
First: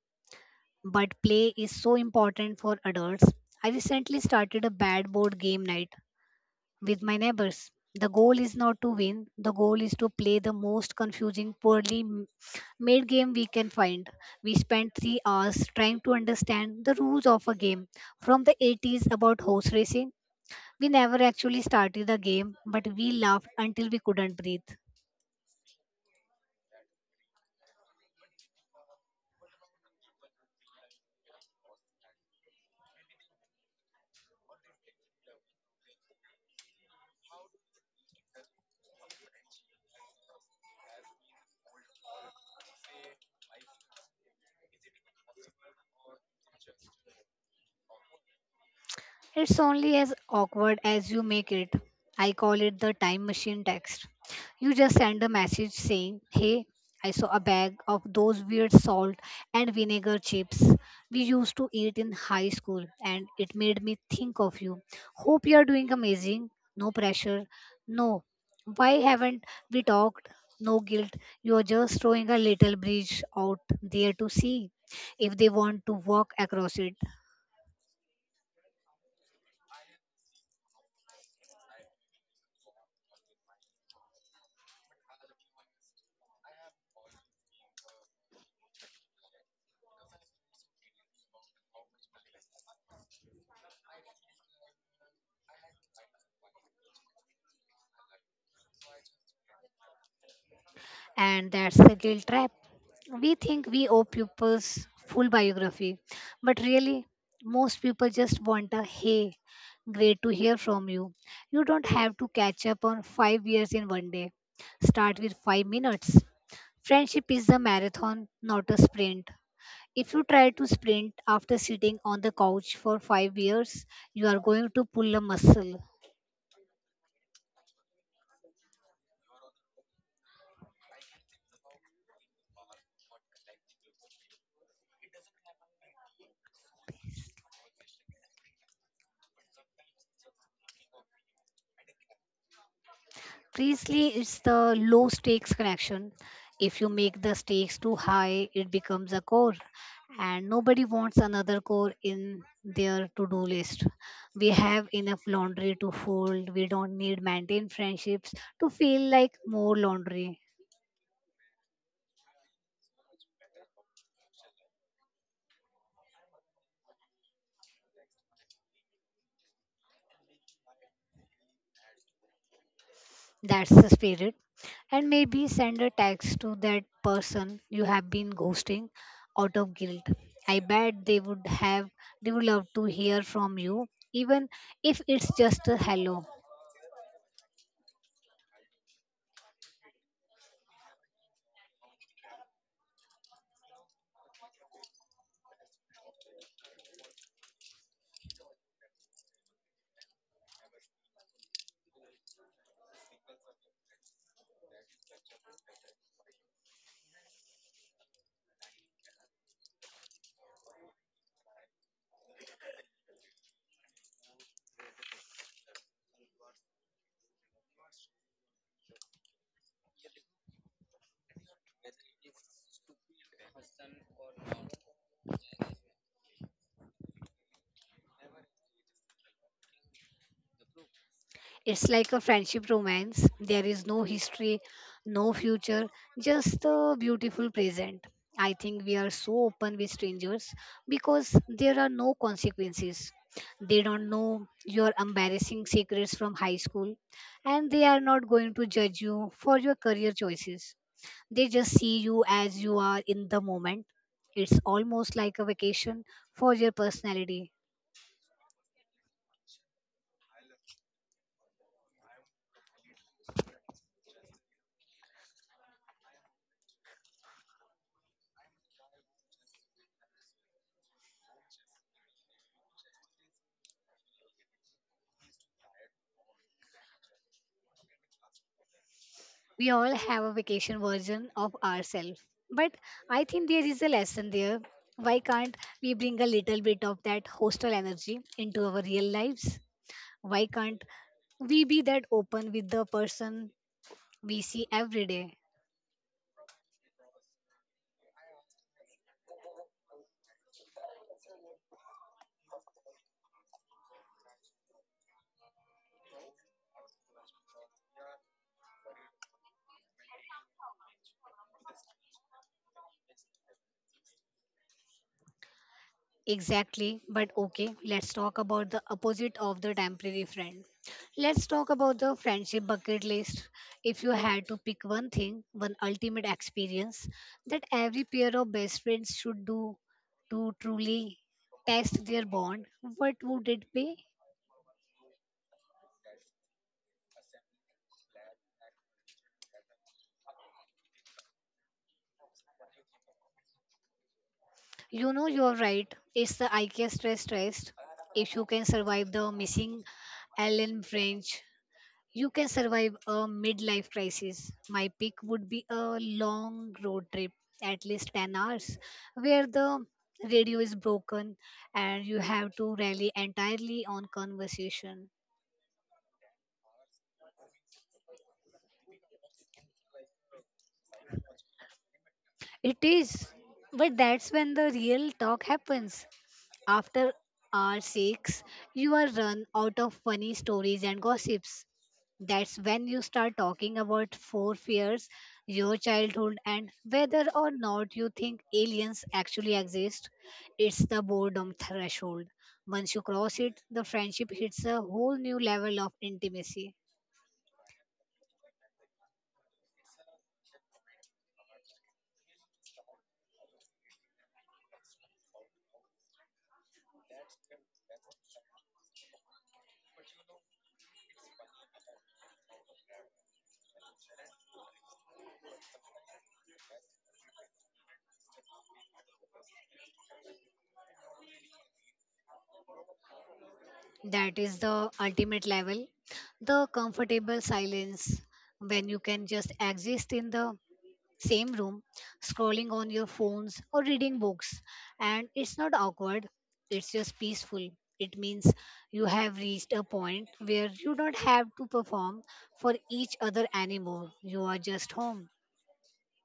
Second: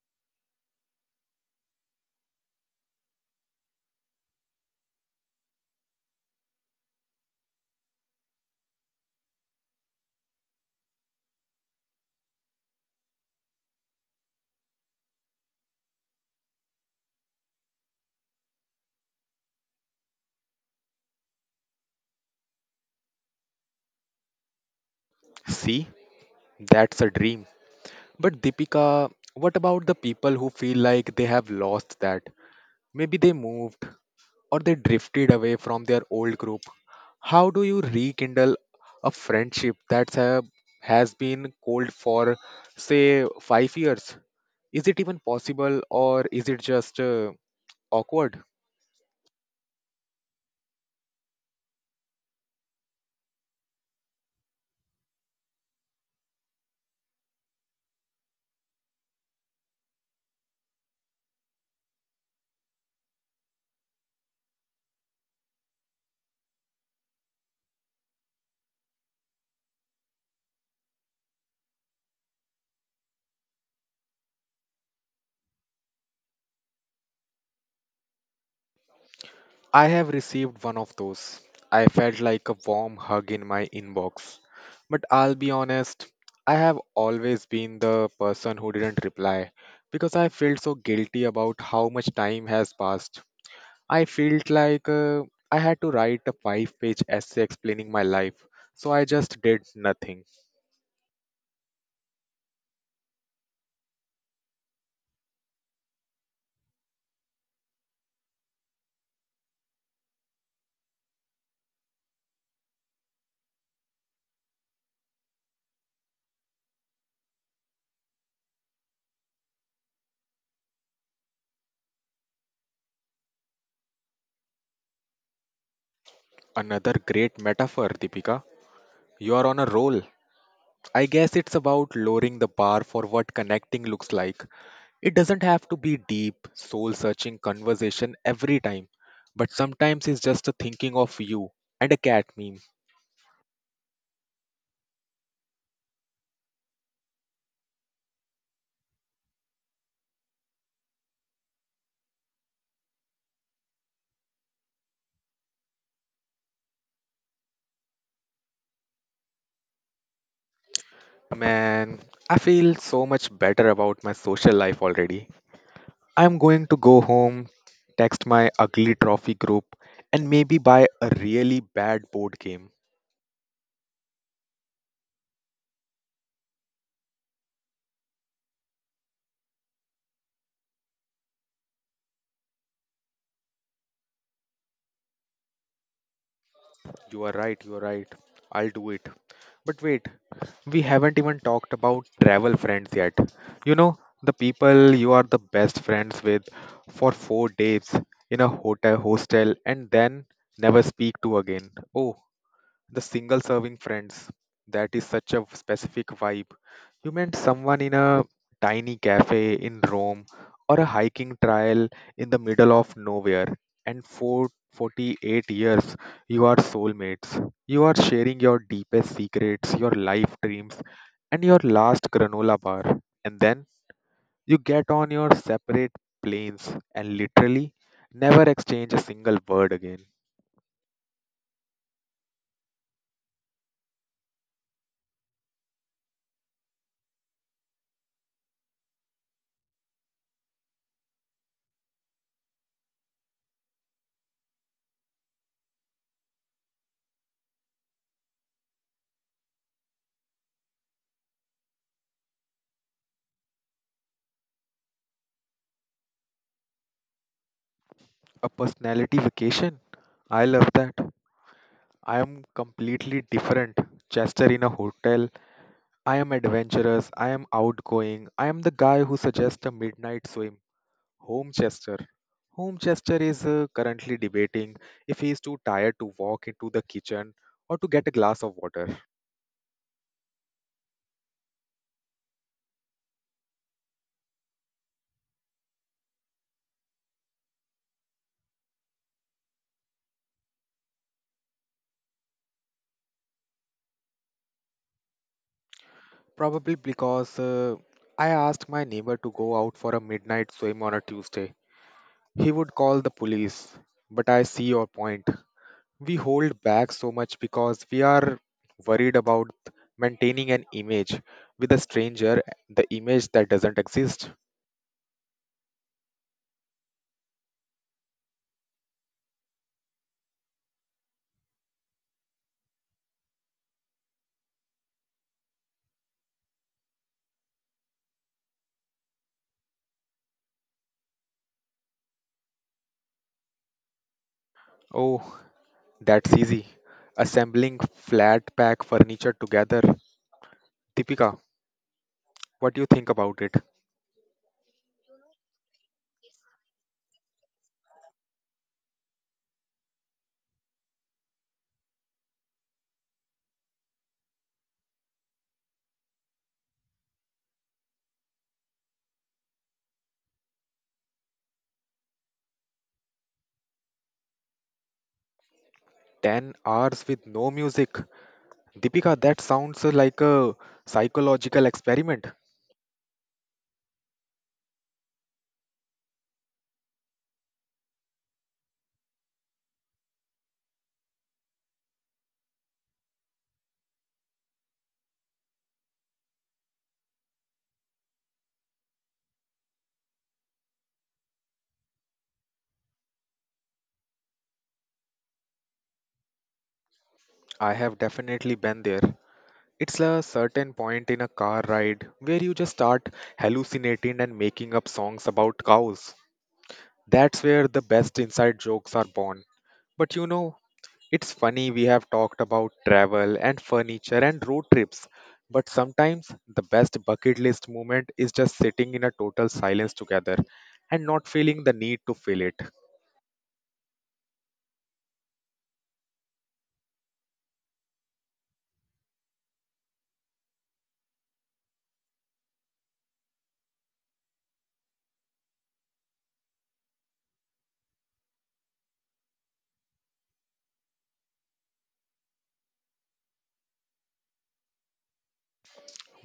Speaker 2: But play is so important for adults. I recently started a bad board game night with my neighbors. The goal is not to win, the goal is to play the most confusing, made game we can find. We spent 3 hours trying to understand the rules of a game from the 80s about horse racing. We never actually started the game, but we laughed until we couldn't breathe.
Speaker 1: See, that's a dream. But Deepika, what about the people who feel like they have lost that? Maybe they moved or they drifted away from their old group. How do you rekindle a friendship that's has been cold for, say, 5 years? Is it even possible or is it just awkward?
Speaker 2: It's only as awkward as you make it. I call it the time machine text. You just send a message saying, Hey, I saw a bag of those weird salt and vinegar chips we used to eat in high school, and it made me think of you. Hope you are doing amazing. No pressure. No. Why haven't we talked? No guilt. You are just throwing a little bridge out there to see if they want to walk across it.
Speaker 1: I have received one of those. I felt like a warm hug in my inbox. But I'll be honest, I have always been the person who didn't reply because I felt so guilty about how much time has passed. I felt like I had to write a five-page essay explaining my life, so I just did nothing.
Speaker 2: And that's the guilt trap. We think we owe pupils full biography, but really, most people just want a hey, great to hear from you. You don't have to catch up on 5 years in one day. Start with 5 minutes. Friendship is a marathon, not a sprint. If you try to sprint after sitting on the couch for 5 years, you are going to pull a muscle.
Speaker 1: Another great metaphor, Deepika. You are on a roll. I guess it's about lowering the bar for what connecting looks like. It doesn't have to be deep, soul searching conversation every time, but sometimes it's just a thinking of you and a cat meme.
Speaker 2: Priestley, it's the low stakes connection. If you make the stakes too high, it becomes a core, and nobody wants another core in their to do list. We have enough laundry to fold, we don't need maintain friendships to feel like more laundry.
Speaker 1: Man, I feel so much better about my social life already. I'm going to go home, text my ugly trophy group, and maybe buy a really bad board game.
Speaker 2: That's the spirit. And maybe send a text to that person you have been ghosting out of guilt. I bet they would love to hear from you, even if it's just a hello.
Speaker 1: You are right, you are right. I'll do it. But wait, we haven't even talked about travel friends yet. You know, the people you are the best friends with for 4 days in a hotel hostel and then never speak to again. Oh, the single serving friends. That is such a specific vibe. You met someone in a tiny cafe in Rome or a hiking trail in the middle of nowhere, and for 48 years, you are soulmates. You are sharing your deepest secrets, your life dreams, and your last granola bar. And then you get on your separate planes and literally never exchange a single word again.
Speaker 2: It's like a friendship romance. There is no history, no future, just the beautiful present. I think we are so open with strangers because there are no consequences. They don't know your embarrassing secrets from high school, and they are not going to judge you for your career choices. They just see you as you are in the moment. It's almost like a vacation for your personality.
Speaker 1: A personality vacation? I love that. I am completely different. Chester in a hotel, I am adventurous, I am outgoing, I am the guy who suggests a midnight swim. Home Chester. Home Chester is currently debating if he is too tired to walk into the kitchen or to get a glass of water.
Speaker 2: We all have a vacation version of ourselves. But I think there is a lesson there. Why can't we bring a little bit of that hostel energy into our real lives? Why can't we be that open with the person we see every day?
Speaker 1: Probably because I asked my neighbor to go out for a midnight swim on a Tuesday. He would call the police. But I see your point. We hold back so much because we are worried about maintaining an image with a stranger, the image that doesn't exist.
Speaker 2: Exactly, but okay, let's talk about the opposite of the temporary friend. Let's talk about the friendship bucket list. If you had to pick one thing, one ultimate experience that every pair of best friends should do to truly test their bond, what would it be?
Speaker 1: Oh, that's easy. Assembling flat pack furniture together. Deepika, what do you think about it?
Speaker 2: You know, you're right. It's the IKEA stress test. If you can survive the missing Ellen French, you can survive a midlife crisis. My pick would be a long road trip, at least 10 hours, where the radio is broken and you have to rely entirely on conversation.
Speaker 1: 10 hours with no music. Deepika, that sounds like a psychological experiment.
Speaker 2: It is, but that's when the real talk happens. After hour 6, you are run out of funny stories and gossips. That's when you start talking about four fears, your childhood, and whether or not you think aliens actually exist. It's the boredom threshold. Once you cross it, the friendship hits a whole new level of intimacy.
Speaker 1: I have definitely been there. It's a certain point in a car ride where you just start hallucinating and making up songs about cows. That's where the best inside jokes are born. But you know, it's funny we have talked about travel and furniture and road trips, but sometimes the best bucket list moment is just sitting in a total silence together and not feeling the need to fill it.
Speaker 2: That is the ultimate level. The comfortable silence when you can just exist in the same room, scrolling on your phones or reading books. And it's not awkward, it's just peaceful. It means you have reached a point where you don't have to perform for each other anymore. You are just home.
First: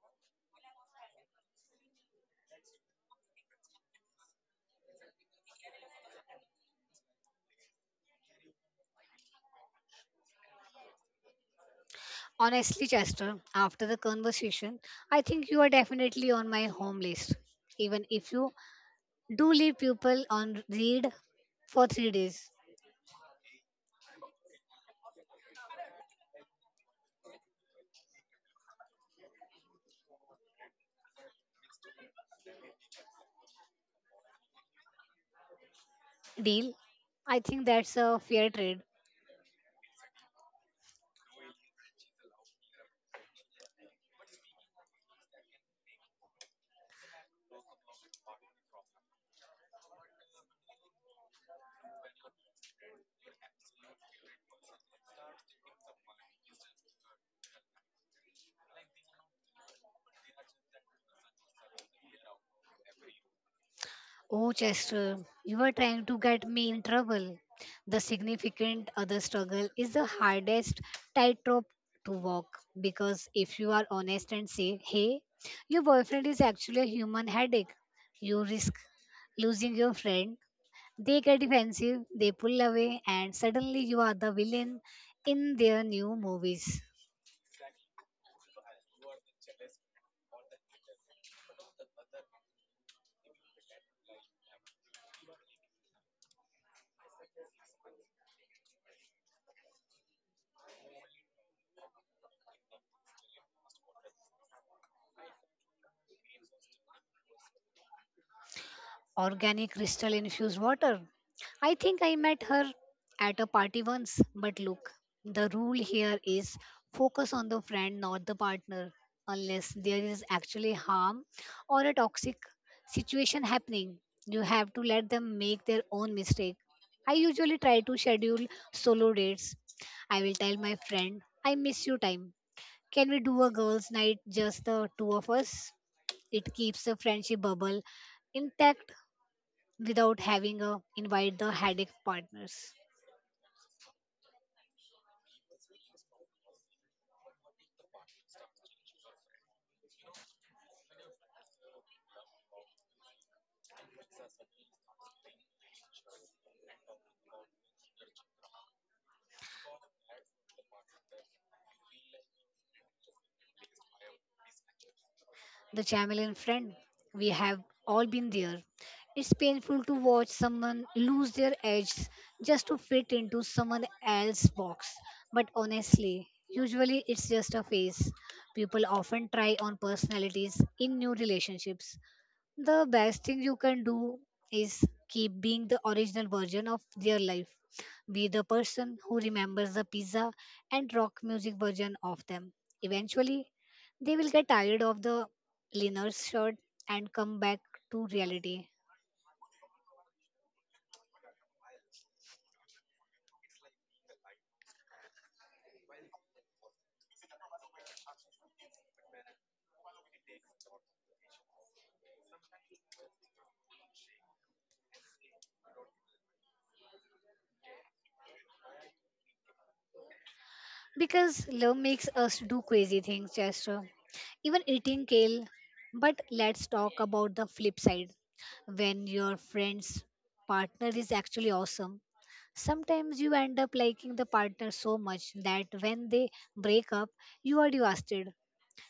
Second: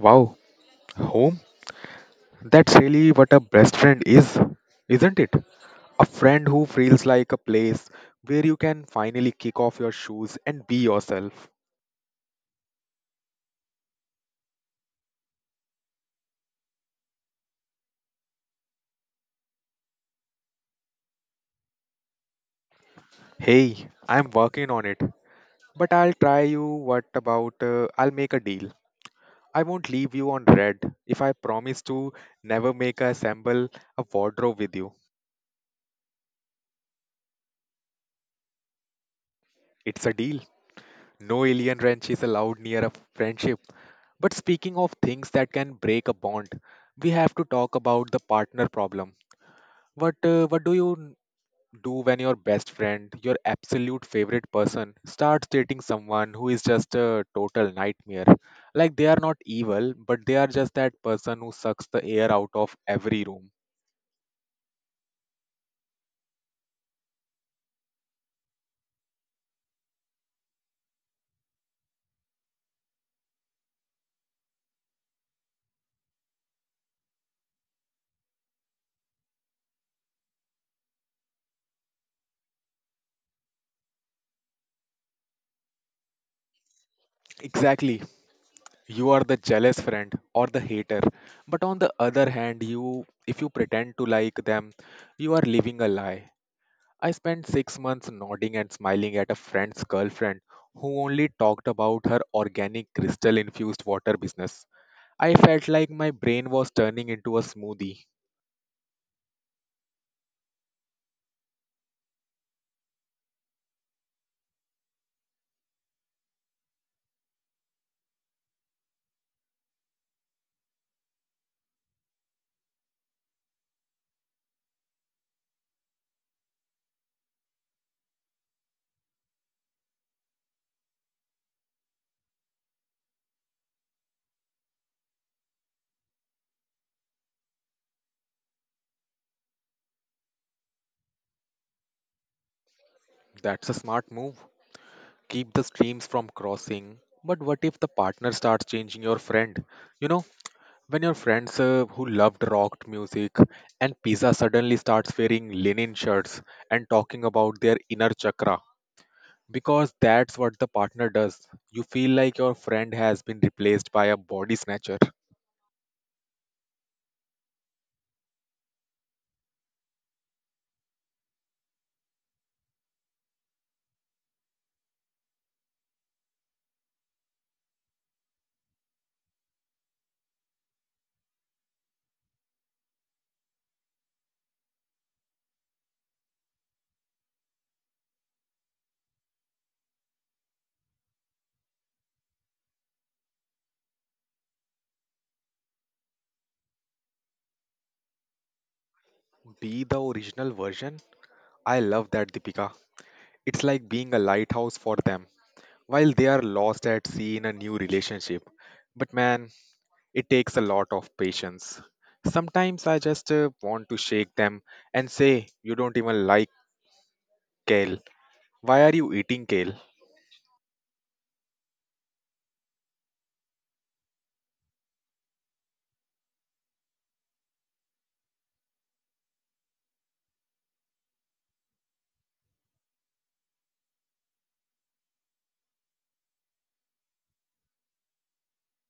Speaker 1: Wow, home? That's really what a best friend is, isn't it? A friend who feels like a place where you can finally kick off your shoes and be yourself.
Speaker 2: Honestly, Chester, after the conversation, I think you are definitely on my home list, even if you do leave people on read for 3 days.
Speaker 1: Hey, I'm working on it, but I'll try you. What about I'll make a deal? I won't leave you on red if I promise to never make a assemble a wardrobe with you.
Speaker 2: Deal. I think that's a fair trade.
Speaker 1: It's a deal. No alien wrench is allowed near a friendship. But speaking of things that can break a bond, we have to talk about the partner problem. What do when your best friend, your absolute favorite person, starts dating someone who is just a total nightmare? Like they are not evil, but they are just that person who sucks the air out of every room.
Speaker 2: Oh, Chester, you are trying to get me in trouble. The significant other struggle is the hardest tightrope to walk because if you are honest and say, hey, your boyfriend is actually a human headache, you risk losing your friend. They get defensive, they pull away, and suddenly you are the villain in their new movies.
Speaker 1: Exactly, you are the jealous friend or the hater. But on the other hand, you if you pretend to like them, you are living a lie. I spent 6 months nodding and smiling at a friend's girlfriend who only talked about her organic crystal infused water business. I felt like my brain was turning into a smoothie.
Speaker 2: Organic crystal infused water. I think I met her at a party once, but look, the rule here is focus on the friend, not the partner, unless there is actually harm or a toxic situation happening. You have to let them make their own mistake. I usually try to schedule solo dates. I will tell my friend, I miss you time. Can we do a girls' night, just the two of us? It keeps the friendship bubble intact without having a invite the headache partners.
Speaker 1: That's a smart move. Keep the streams from crossing. But what if the partner starts changing your friend you know When your friends who loved rock music and pizza suddenly starts wearing linen shirts and talking about their inner chakra, because that's what the partner does. You feel like your friend has been replaced by a body snatcher.
Speaker 2: The chameleon friend, we have all been there. It's painful to watch someone lose their edge just to fit into someone else's box. But honestly, usually it's just a face. People often try on personalities in new relationships. The best thing you can do is keep being the original version of their life. Be the person who remembers the pizza and rock music version of them. Eventually, they will get tired of the Linner's shirt and come back to reality.
Speaker 1: Be the original version. I love that, Deepika. It's like being a lighthouse for them while they are lost at sea in a new relationship. But man, it takes a lot of patience. Sometimes I just want to shake them and say, "You don't even like kale. Why are you eating kale?"
Speaker 2: Because love makes us do crazy things, Chester. Even eating kale. But let's talk about the flip side. When your friend's partner is actually awesome, sometimes you end up liking the partner so much that when they break up, you are devastated.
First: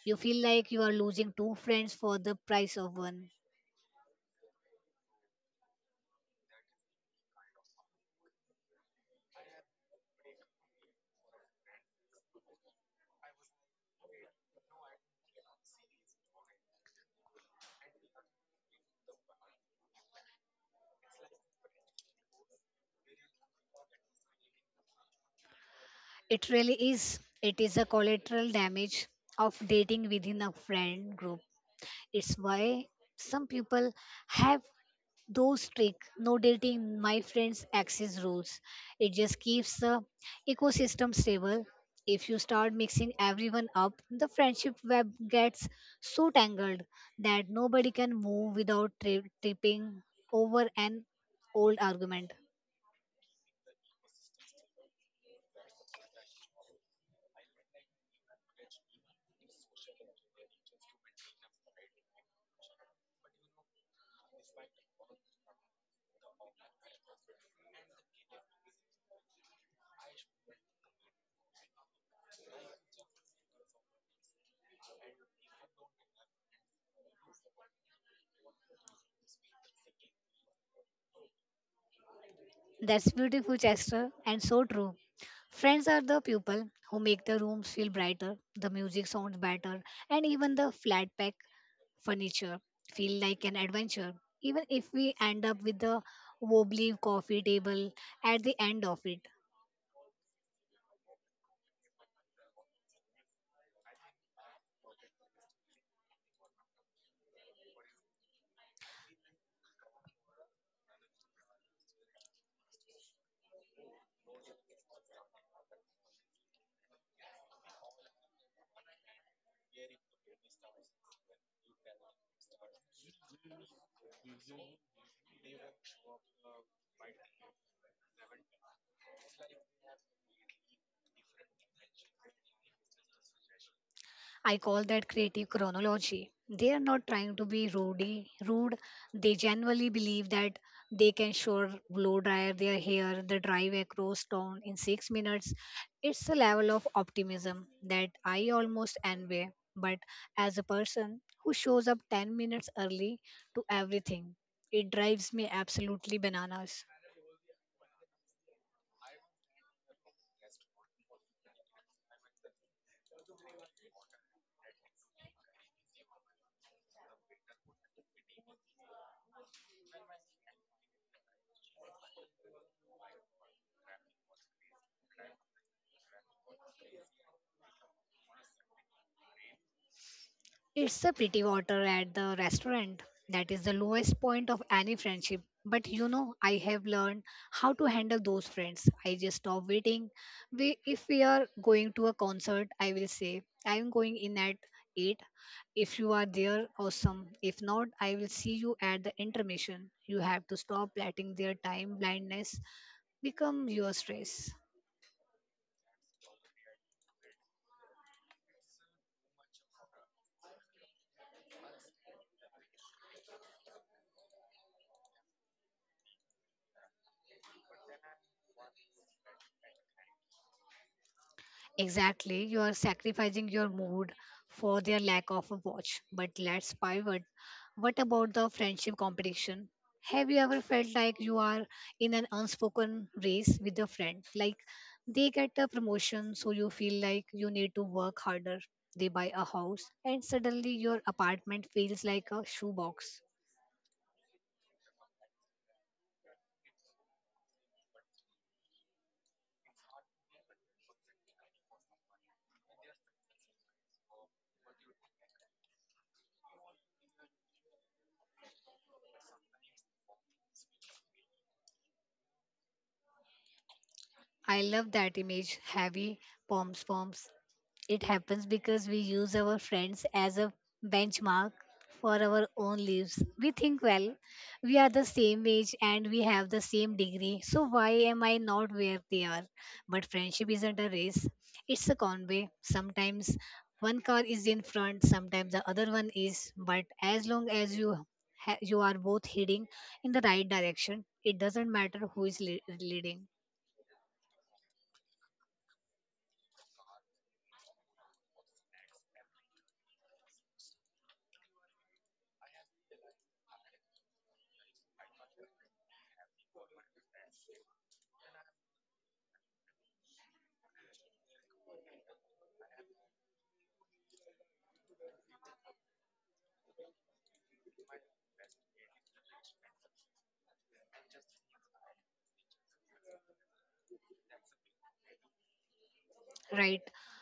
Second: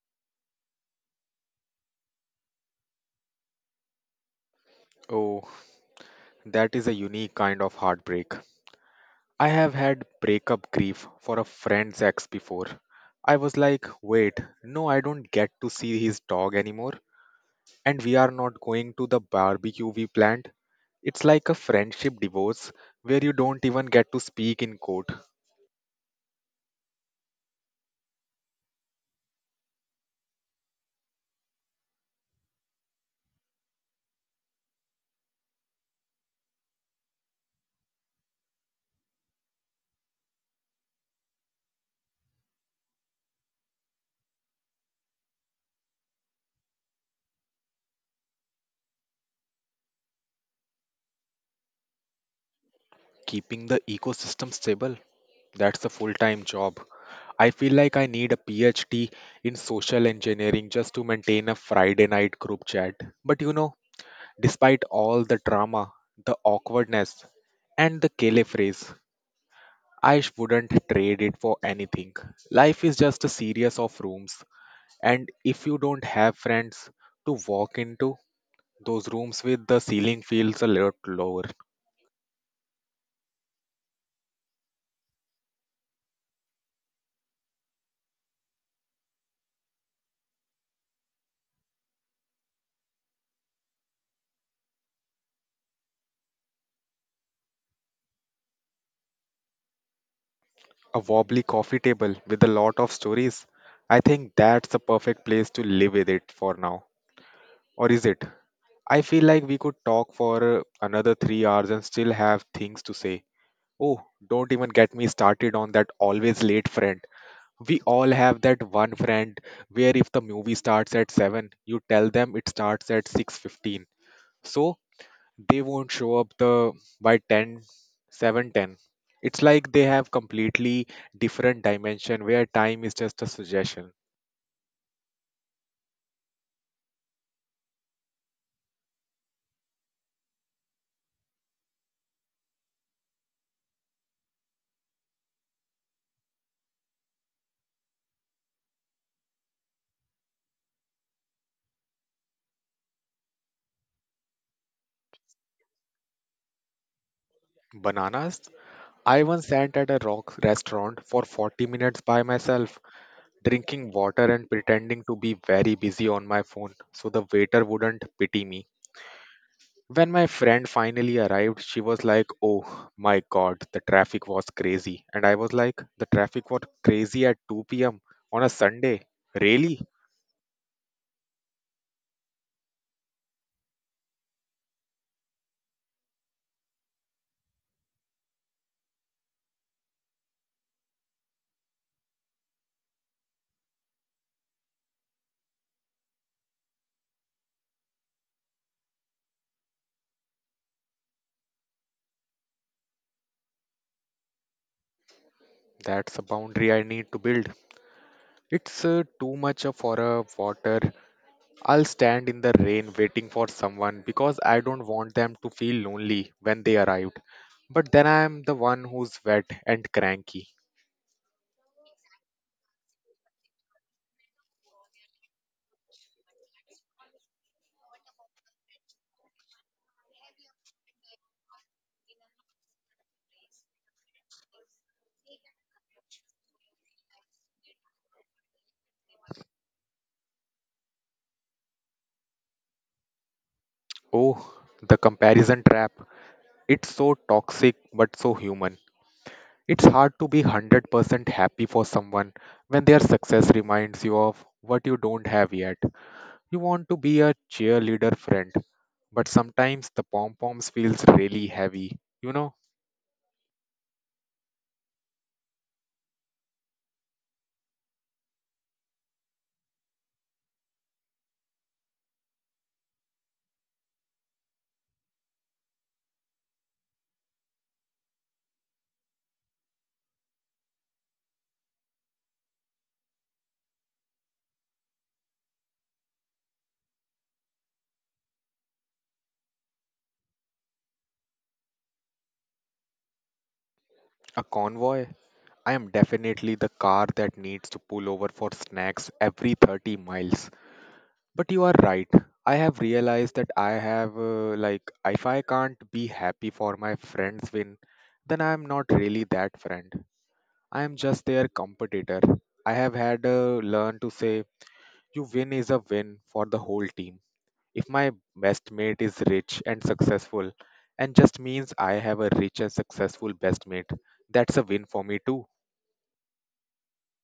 Speaker 2: You feel like you are losing 2 friends for the price of one.
Speaker 1: Oh, that is a unique kind of heartbreak. I have had breakup grief for a friend's ex before. I was like, wait, no, I don't get to see his dog anymore, and we are not going to the barbecue we planned. It's like a friendship divorce where you don't even get to speak in court.
Speaker 2: It really is. It is a collateral damage of dating within a friend group. It's why some people have those strict no dating my friends access rules. It just keeps the ecosystem stable. If you start mixing everyone up, the friendship web gets so tangled that nobody can move without tripping over an old argument.
Speaker 1: Keeping the ecosystem stable, that's a full time job. I feel like I need a PhD in social engineering just to maintain a Friday night group chat. But you know, despite all the drama, the awkwardness, and the Kele phrase, wouldn't trade it for anything. Life is just a series of rooms, and if you don't have friends to walk into, those rooms with the ceiling feels a lot lower.
Speaker 2: That's beautiful, Chester, and so true. Friends are the people who make the rooms feel brighter, the music sounds better, and even the flat pack furniture feel like an adventure, even if we end up with a wobbly coffee table at the end of it.
Speaker 1: A wobbly coffee table with a lot of stories. I think that's the perfect place to live with it for now. Or is it? I feel like we could talk for another 3 hours and still have things to say. Oh, don't even get me started on that always late friend. We all have that one friend where if the movie starts at 7, you tell them it starts at 6:15. So they won't show up the by ten seven ten. It's like they have completely different dimension where time is just a suggestion.
Speaker 2: I call that creative chronology. They are not trying to be rude. Rude. They genuinely believe that they can sure blow dryer their hair, the drive across town in 6 minutes. It's a level of optimism that I almost envy. But as a person who shows up 10 minutes early to everything, it drives me absolutely bananas.
Speaker 1: Bananas. I once sat at a rock restaurant for 40 minutes by myself, drinking water and pretending to be very busy on my phone so the waiter wouldn't pity me. When my friend finally arrived, she was like, "Oh my god, the traffic was crazy." And I was like, "The traffic was crazy at 2 p.m. on a Sunday. Really?"
Speaker 2: It's a pretty water at the restaurant. That is the lowest point of any friendship. But you know, I have learned how to handle those friends. I just stop waiting. We, if we are going to a concert, I will say, I am going in at 8. If you are there, awesome. If not, I will see you at the intermission. You have to stop letting their time blindness become your stress.
Speaker 1: That's a boundary I need to build. It's too much for a water. I'll stand in the rain waiting for someone because I don't want them to feel lonely when they arrived. But then I am the one who's wet and cranky.
Speaker 2: Exactly, you are sacrificing your mood for their lack of a watch. But let's pivot. What about the friendship competition? Have you ever felt like you are in an unspoken race with a friend? Like they get a promotion, so you feel like you need to work harder. They buy a house, and suddenly your apartment feels like a shoebox.
Speaker 1: Oh, the comparison trap. It's so toxic but so human. It's hard to be 100% happy for someone when their success reminds you of what you don't have yet. You want to be a cheerleader friend, but sometimes the pom poms feels really heavy. You know,
Speaker 2: I love that image heavy, pom poms. It happens because we use our friends as a benchmark for our own lives. We think, well, we are the same age and we have the same degree, so why am I not where they are? But friendship isn't a race, it's a convoy. Sometimes one car is in front, sometimes the other one is, but as long as you you are both heading in the right direction, it doesn't matter who is leading.
Speaker 1: a convoy. I am definitely the car that needs to pull over for snacks every 30 miles. But you are right. I have realized that if I can't be happy for my friend's win, then I am not really that friend. I am just their competitor. I have had learned to say, you win is a win for the whole team. If my best mate is rich and successful, and just means I have a rich and successful best mate, that's a win for me too.
Speaker 2: Right.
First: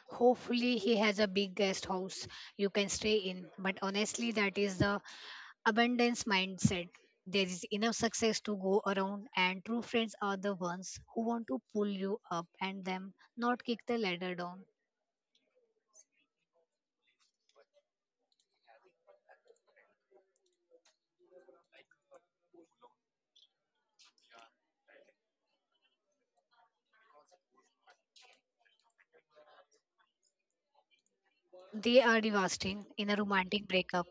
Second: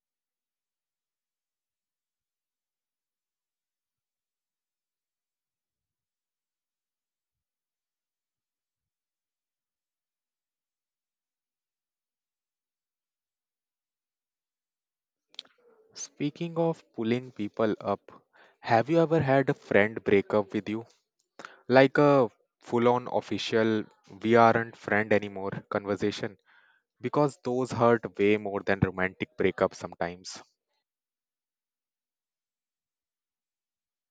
Speaker 2: Hopefully, he has a big guest house you can stay in. But honestly, that is the abundance mindset. There is enough success to go around, and true friends are the ones who want to pull you up and them not kick the ladder down.
Speaker 1: Speaking of pulling people up, have you ever had a friend break up with you? Like a full on official, we aren't friend anymore conversation? Because those hurt way more than romantic breakups sometimes.
Speaker 2: They are devastating in a romantic breakup.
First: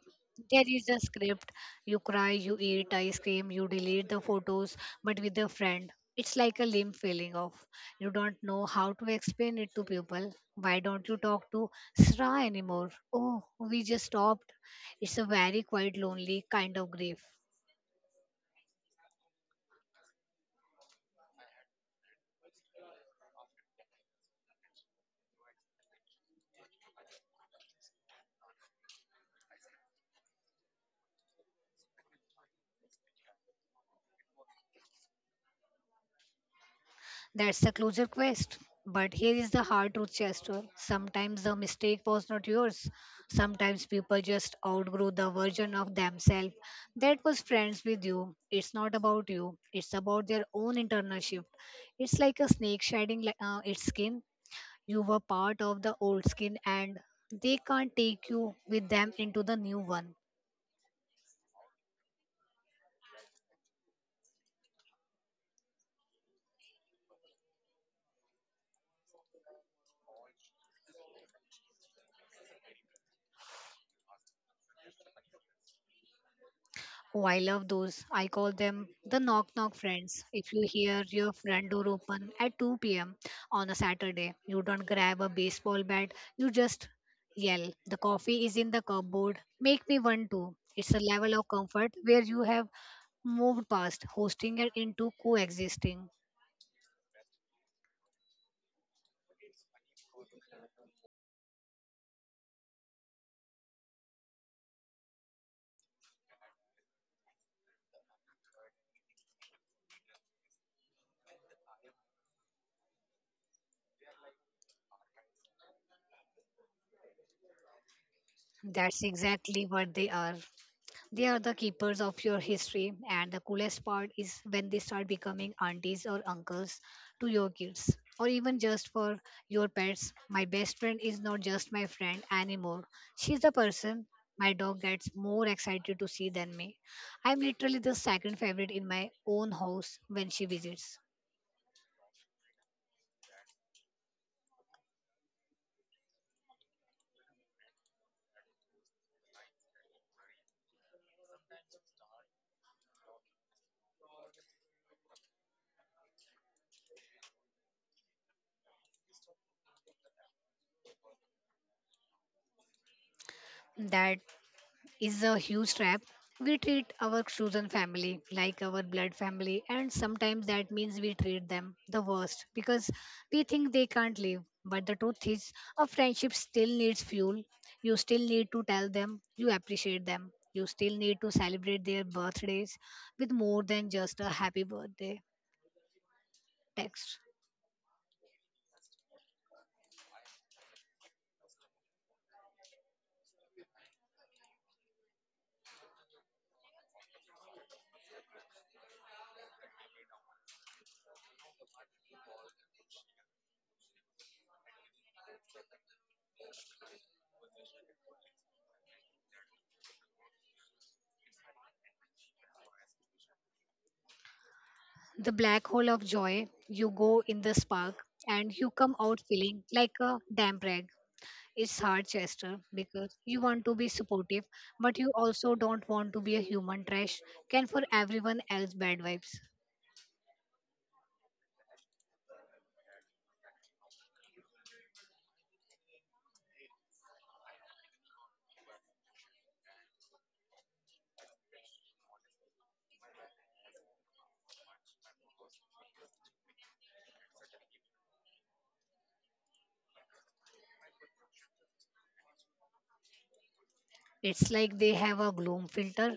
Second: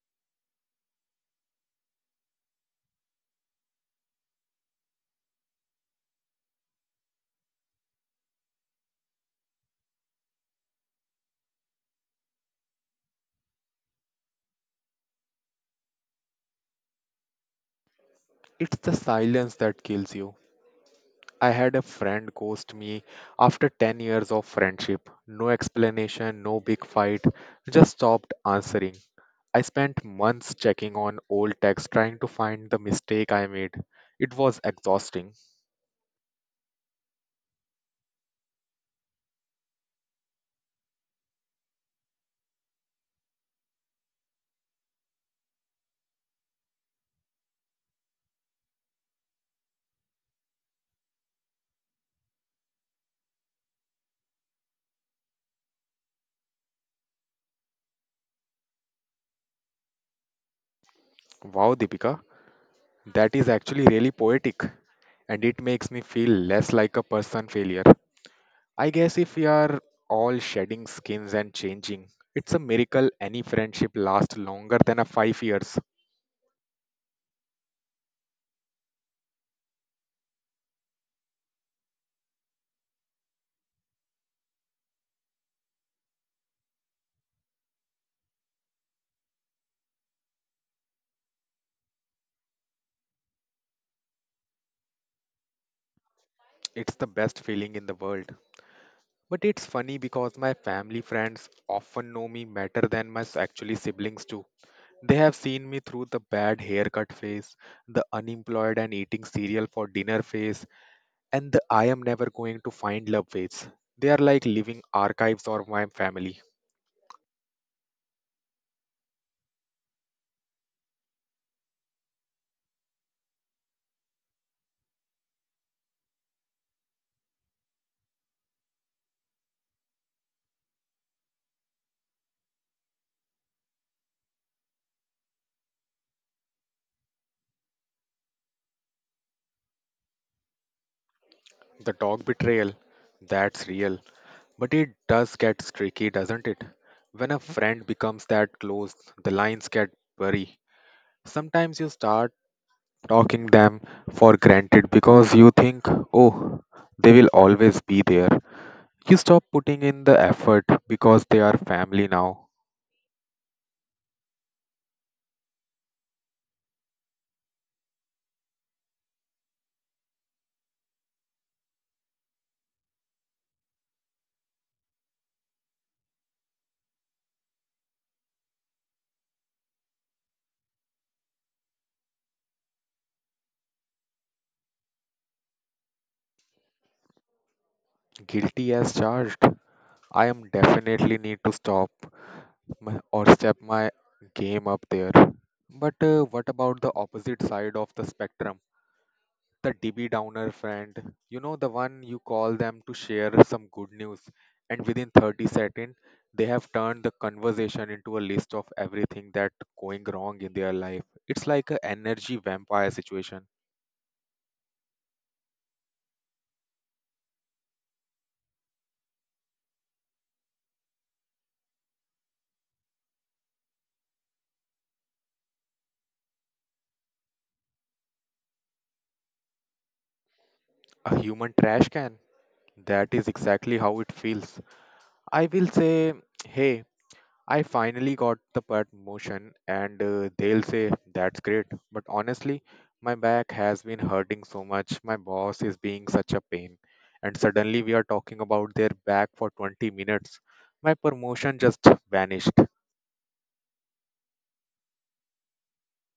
Speaker 2: There is a script. You cry, you eat ice cream, you delete the photos, but with a friend, it's like a limb feeling off. You don't know how to explain it to people. Why don't you talk to Sra anymore? Oh, we just stopped. It's a very quite lonely kind of grief.
Speaker 1: It's the silence that kills you. I had a friend ghost me after 10 years of friendship. No explanation, no big fight, just stopped answering. I spent months checking on old texts trying to find the mistake I made. It was exhausting.
Speaker 2: That's the closer quest. But here is the hard truth, Chester. Sometimes the mistake was not yours. Sometimes people just outgrow the version of themselves that was friends with you. It's not about you, it's about their own internal shift. It's like a snake shedding its skin. You were part of the old skin, and they can't take you with them into the new one.
Speaker 1: Wow, Deepika, that is actually really poetic and it makes me feel less like a person failure. I guess if we are all shedding skins and changing, it's a miracle any friendship lasts longer than a 5 years.
Speaker 2: Oh, I love those. I call them the knock knock friends. If you hear your front door open at 2 p.m. on a Saturday, you don't grab a baseball bat, you just yell, "The coffee is in the cupboard, make me one too." It's a level of comfort where you have moved past hosting it into coexisting.
Speaker 1: It's the best feeling in the world. But it's funny because my family friends often know me better than actually siblings too. They have seen me through the bad haircut phase, the unemployed and eating cereal for dinner phase, and the I am never going to find love phase. They are like living archives of my family.
Speaker 2: That's exactly what they are. They are the keepers of your history, and the coolest part is when they start becoming aunties or uncles to your kids, or even just for your pets. My best friend is not just my friend anymore. She's the person my dog gets more excited to see than me. I'm literally the second favorite in my own house when she visits.
Speaker 1: The dog betrayal, that's real. But it does get tricky, doesn't it? When a friend becomes that close, the lines get blurry. Sometimes you start talking them for granted because you think, oh, they will always be there. You stop putting in the effort because they are family now.
Speaker 2: That is a huge trap. We treat our chosen family like our blood family, and sometimes that means we treat them the worst because we think they can't live. But the truth is, a friendship still needs fuel. You still need to tell them you appreciate them. You still need to celebrate their birthdays with more than just a happy birthday text.
Speaker 1: Guilty as charged. I am definitely need to stop my, or step my game up there. But what about the opposite side of the spectrum? The DB Downer friend, you know, the one you call them to share some good news, and within 30 seconds, they have turned the conversation into a list of everything that going wrong in their life. It's like a energy vampire situation,
Speaker 2: The black hole of joy, you go in the spark and you come out feeling like a damp rag. It's hard, Chester, because you want to be supportive, but you also don't want to be a human trash can for everyone else bad vibes.
Speaker 1: a human trash can. That is exactly how it feels. I will say, hey, I finally got the promotion, and they'll say, "That's great. But honestly, my back has been hurting so much. My boss is being such a pain." And suddenly we are talking about their back for 20 minutes. My promotion just vanished.
Speaker 2: It's like they have a gloom filter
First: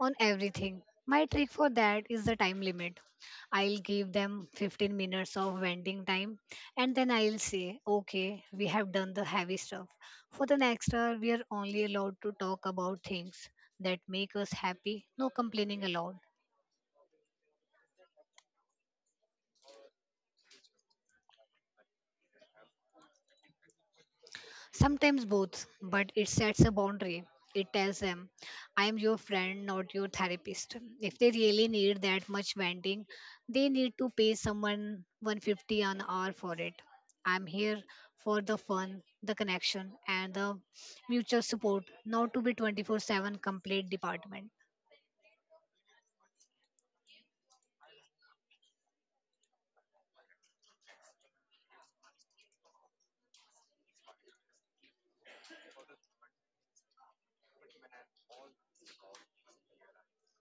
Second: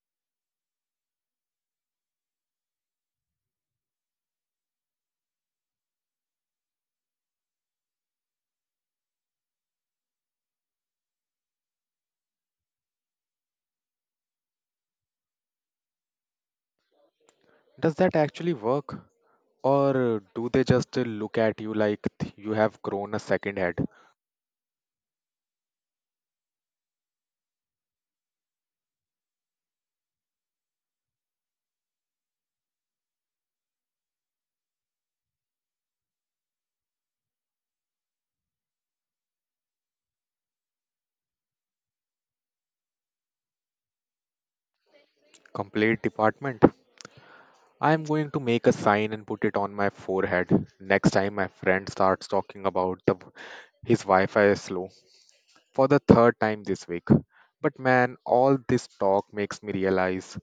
Speaker 2: on everything. My trick for that is the time limit. I'll give them 15 minutes of venting time and then I'll say, okay, we have done the heavy stuff. For the next hour, we are only allowed to talk about things that make us happy, no complaining allowed.
Speaker 1: Does that actually work? Or do they just look at you like you have grown a second head?
Speaker 2: Sometimes both, but it sets a boundary. It tells them, I am your friend, not your therapist. If they really need that much venting, they need to pay someone 150 an hour for it. I'm here for the fun, the connection, and the mutual support, not to be 24/7 complete department.
Speaker 1: Complete department. I'm going to make a sign and put it on my forehead next time my friend starts talking about the his Wi-Fi is slow for the third time this week. But man, all this talk makes me realize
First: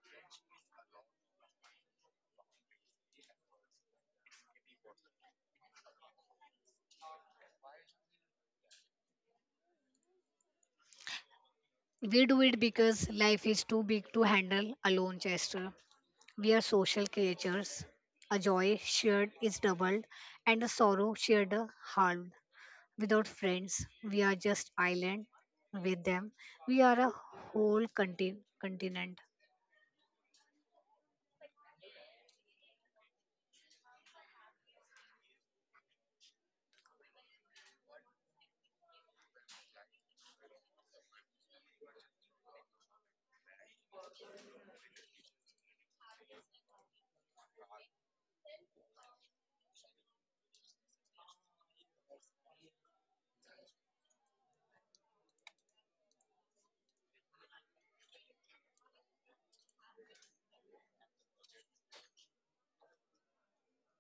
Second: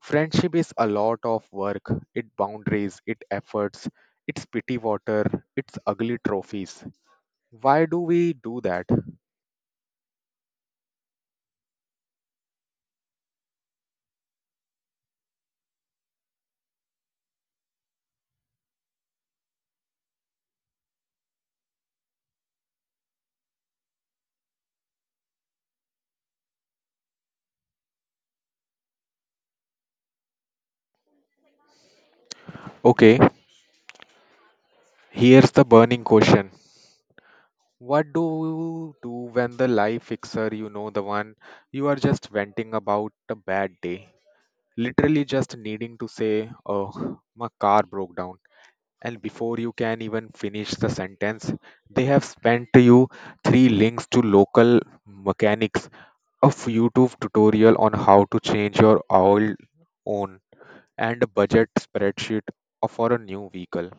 Speaker 1: friendship is a lot of work. It boundaries, it efforts, it's pity water, it's ugly trophies. Why do we do that?
Speaker 2: We do it because life is too big to handle alone, Chester. We are social creatures. A joy shared is doubled, and a sorrow shared is halved. Without friends, we are just island. With them, we are a whole continent.
Speaker 1: Okay, here's the burning question. What do you do when the life fixer, you know, the one you are just venting about a bad day, literally just needing to say, oh, my car broke down. And before you can even finish the sentence, they have sent you three links to local mechanics, a YouTube tutorial on how to change your oil on, and a budget spreadsheet for a new vehicle.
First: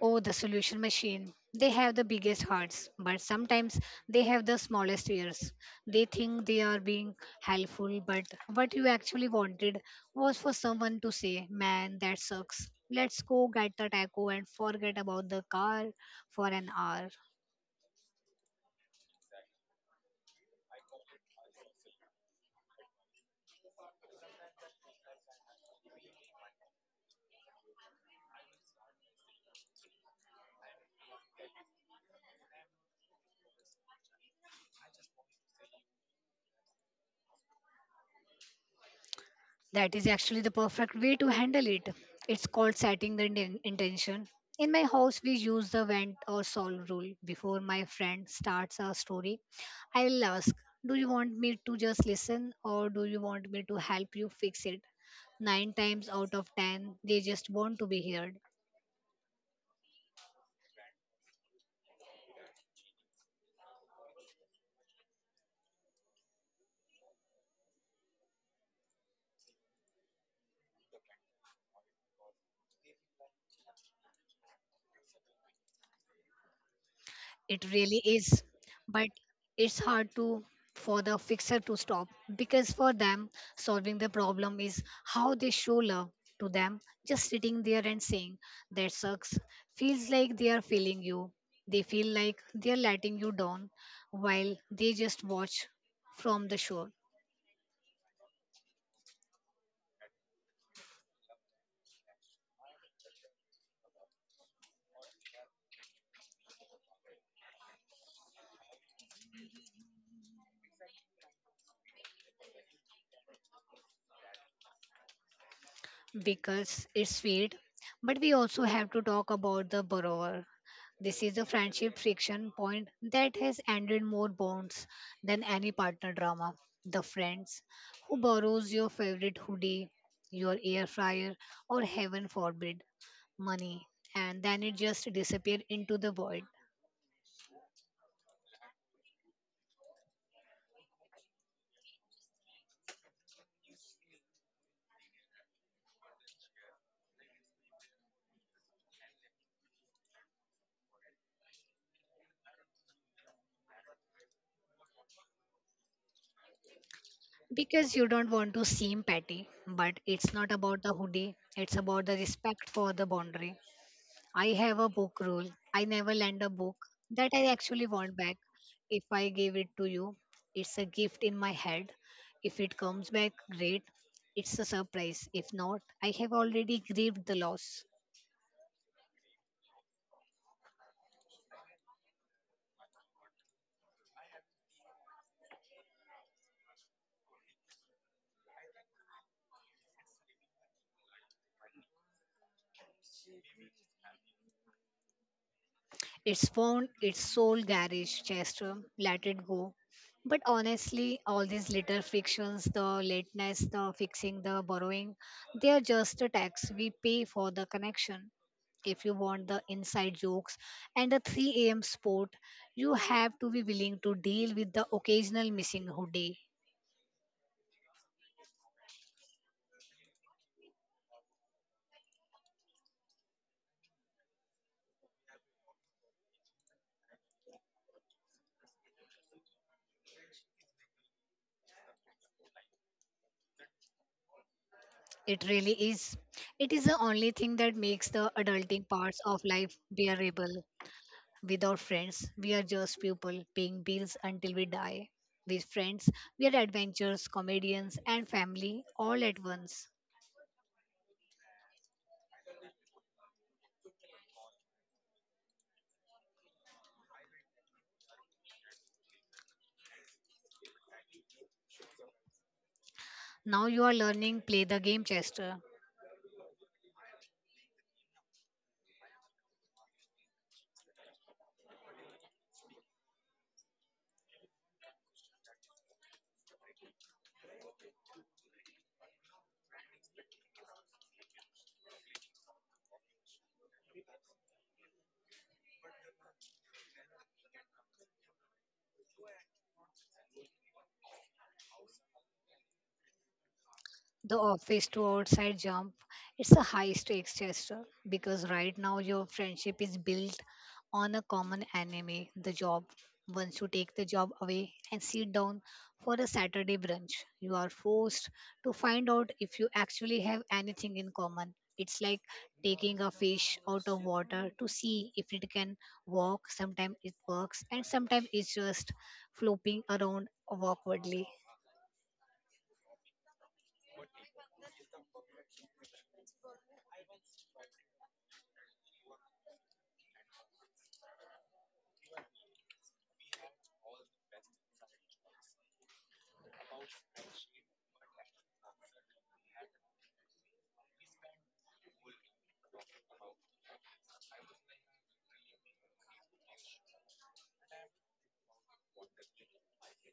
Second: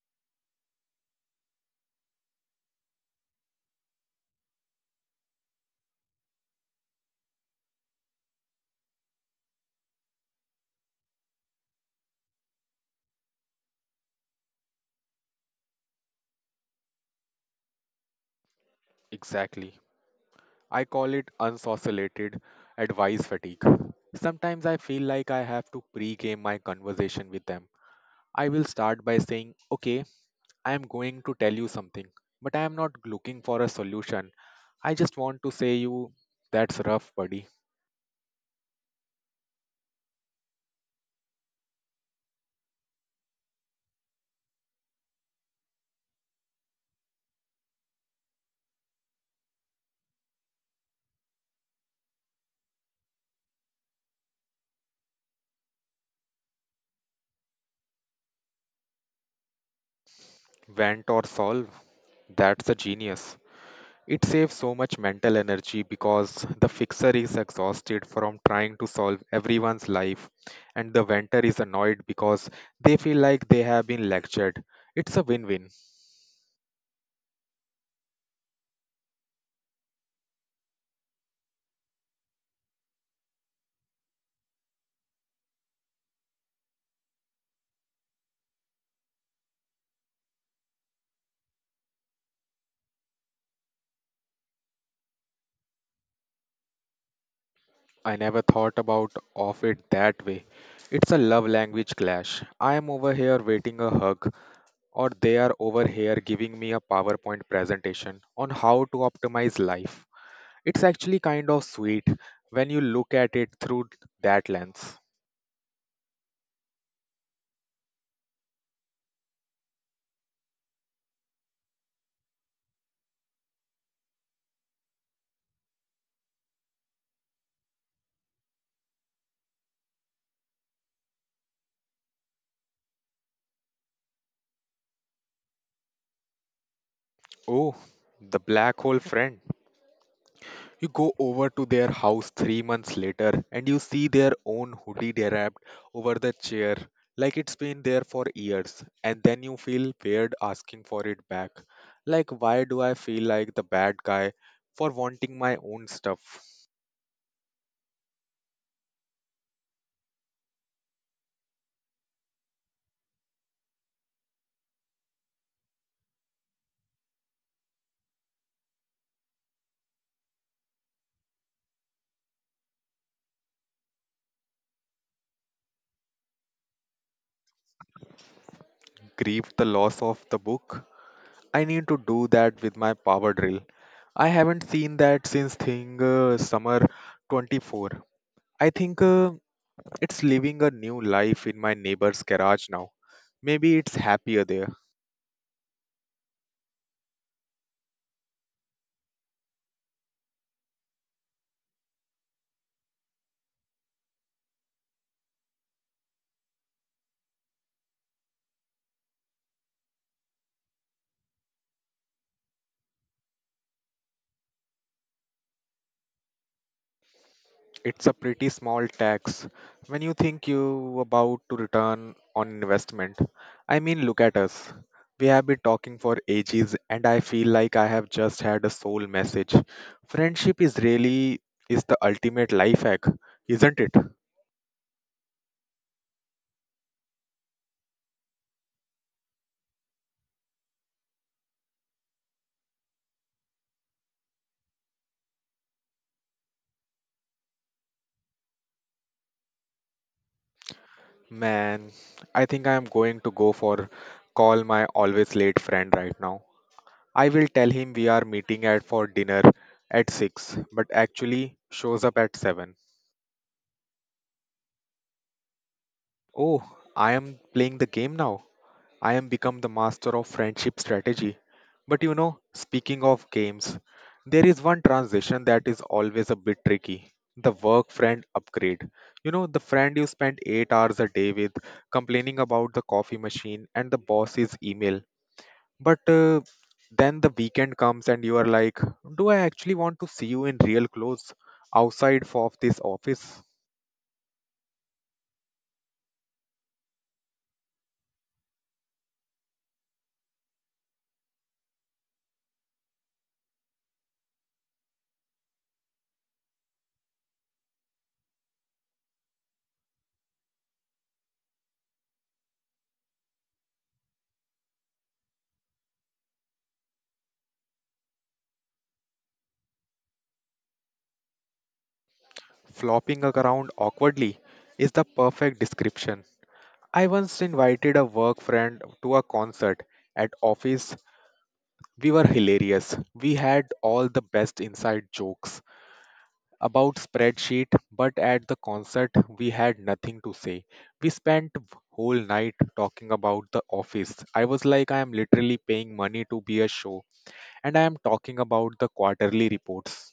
Speaker 2: Oh, the solution machine. They have the biggest hearts, but sometimes they have the smallest ears. They think they are being helpful, but what you actually wanted was for someone to say, "Man, that sucks. Let's go get the taco and forget about the car for an hour."
Speaker 1: Exactly. I call it unsocialated advice fatigue. Sometimes I feel like I have to pre game my conversation with them. I will start by saying, okay, I am going to tell you something, but I am not looking for a solution. I just want to say you, that's rough, buddy.
Speaker 2: That is actually the perfect way to handle it. It's called setting the intention. In my house, we use the vent or solve rule. Before my friend starts a story, I will ask, "Do you want me to just listen or do you want me to help you fix it?" 9 times out of 10, they just want to be heard.
Speaker 1: Vent or solve, that's a genius. It saves so much mental energy because the fixer is exhausted from trying to solve everyone's life, and the venter is annoyed because they feel like they have been lectured. It's a win win.
Speaker 2: It really is. But it's hard to for the fixer to stop, because for them solving the problem is how they show love. To them just sitting there and saying that sucks feels like they are failing you. They feel like they are letting you down while they just watch from the shore.
Speaker 1: I never thought about of it that way. It's a love language clash. I am over here waiting a hug, or they are over here giving me a PowerPoint presentation on how to optimize life. It's actually kind of sweet when you look at it through that lens.
Speaker 2: Because it's sweet. But we also have to talk about the borrower. This is a friendship friction point that has ended more bonds than any partner drama. The friends who borrows your favorite hoodie, your air fryer, or heaven forbid, money, and then it just disappears into the void.
Speaker 1: Oh, the black hole friend. You go over to their house 3 months later and you see their own hoodie draped over the chair like it's been there for years, and then you feel weird asking for it back. Like, why do I feel like the bad guy for wanting my own stuff?
Speaker 2: Because you don't want to seem petty. But it's not about the hoodie, it's about the respect for the boundary. I have a book rule. I never lend a book that I actually want back. If I give it to you, it's a gift in my head. If it comes back, great. It's a surprise. If not, I have already grieved the loss.
Speaker 1: Grieve the loss of the book? I need to do that with my power drill. I haven't seen that since thing summer 24. I think. It's living a new life in my neighbor's garage now. Maybe it's happier there.
Speaker 2: It's found its soul garage, Chester. Let it go. But honestly, all these little frictions, the lateness, the fixing, the borrowing, they are just a tax we pay for the connection. If you want the inside jokes and the 3 a.m. sport, you have to be willing to deal with the occasional missing hoodie.
Speaker 1: It's a pretty small tax when you think you about to return on investment. I mean, look at us. We have been talking for ages and I feel like I have just had a soul message. Friendship is really is the ultimate life hack, isn't it?
Speaker 2: It really is. It is the only thing that makes the adulting parts of life bearable. Without friends, we are just people paying bills until we die. With friends, we are adventurers, comedians, and family all at once.
Speaker 1: Man, I think I am going to go for call my always late friend right now. I will tell him we are meeting at for dinner at 6, but actually shows up at 7.
Speaker 2: Now you are learning play the game, Chester.
Speaker 1: Oh, I am playing the game now. I am become the master of friendship strategy. But you know, speaking of games, there is one transition that is always a bit tricky. The work friend upgrade. You know, the friend you spend 8 hours a day with complaining about the coffee machine and the boss's email. But then the weekend comes and you are like, do I actually want to see you in real clothes of this office?
Speaker 2: The office to outside jump, it's a high stakes gesture, because right now your friendship is built on a common enemy, the job. Once you take the job away and sit down for a Saturday brunch, you are forced to find out if you actually have anything in common. It's like taking a fish out of water to see if it can walk. Sometimes it works and sometimes it's just flopping around awkwardly.
Speaker 1: Flopping around awkwardly is the perfect description. I once invited a work friend to a concert at office. We were hilarious. We had all the best inside jokes about spreadsheet, but at the concert we had nothing to say. We spent whole night talking about the office. I was like I am literally paying money to be a show and I am talking about the quarterly reports.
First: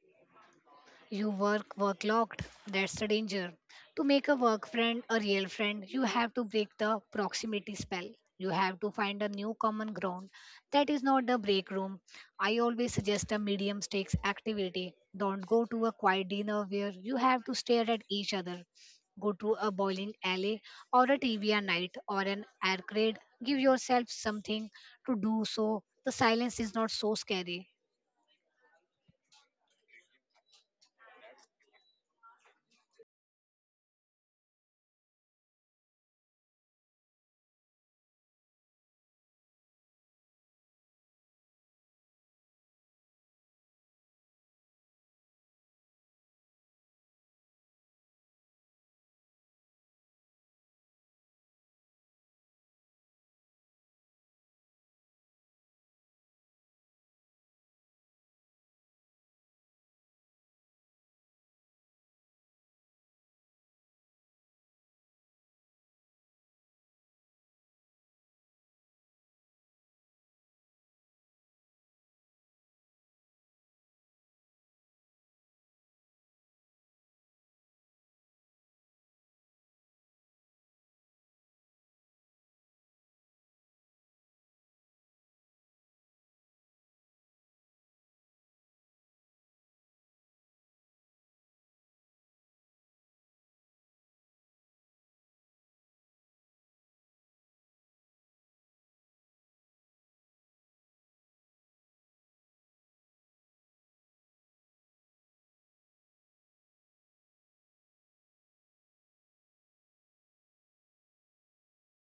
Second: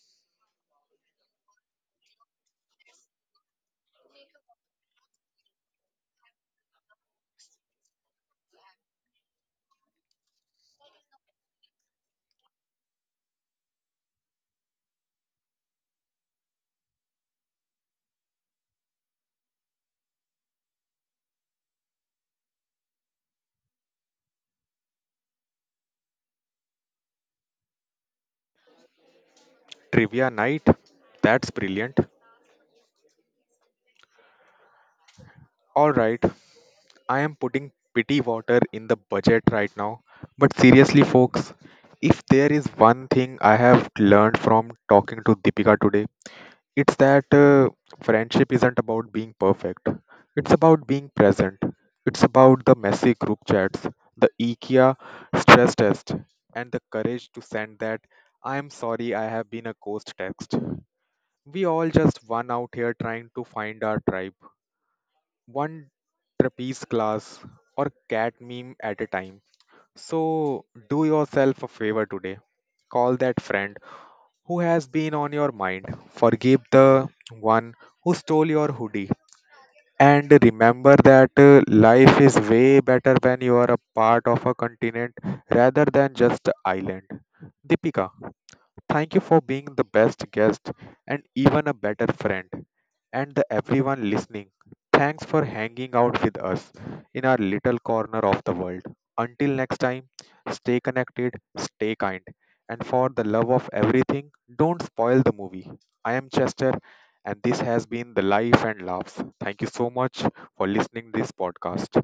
Speaker 2: You work work locked. That's the danger. To make a work friend a real friend, you have to break the proximity spell. You have to find a new common ground. That is not the break room. I always suggest a medium stakes activity. Don't go to a quiet dinner where you have to stare at each other. Go to a bowling alley or a trivia night or an arcade. Give yourself something to do so the silence is not so scary.
Speaker 1: Trivia night? That's brilliant. All right, I am putting pity water in the budget right now. But seriously, folks, if there is one thing I have learned from talking to Deepika today, it's that friendship isn't about being perfect. It's about being present. It's about the messy group chats, the IKEA stress test, and the courage to send that I'm sorry I have been a ghost text. We all just one out here trying to find our tribe, one trapeze class or cat meme at a time. So do yourself a favor today. Call that friend who has been on your mind. Forgive the one who stole your hoodie. And remember that life is way better when you are a part of a continent rather than just an island. Deepika, thank you for being the best guest and even a better friend. And the everyone listening, thanks for hanging out with us in our little corner of the world. Until next time, stay connected, stay kind, and for the love of everything, don't spoil the movie. I am Chester, and this has been The Life and Laughs. Thank you so much for listening this podcast.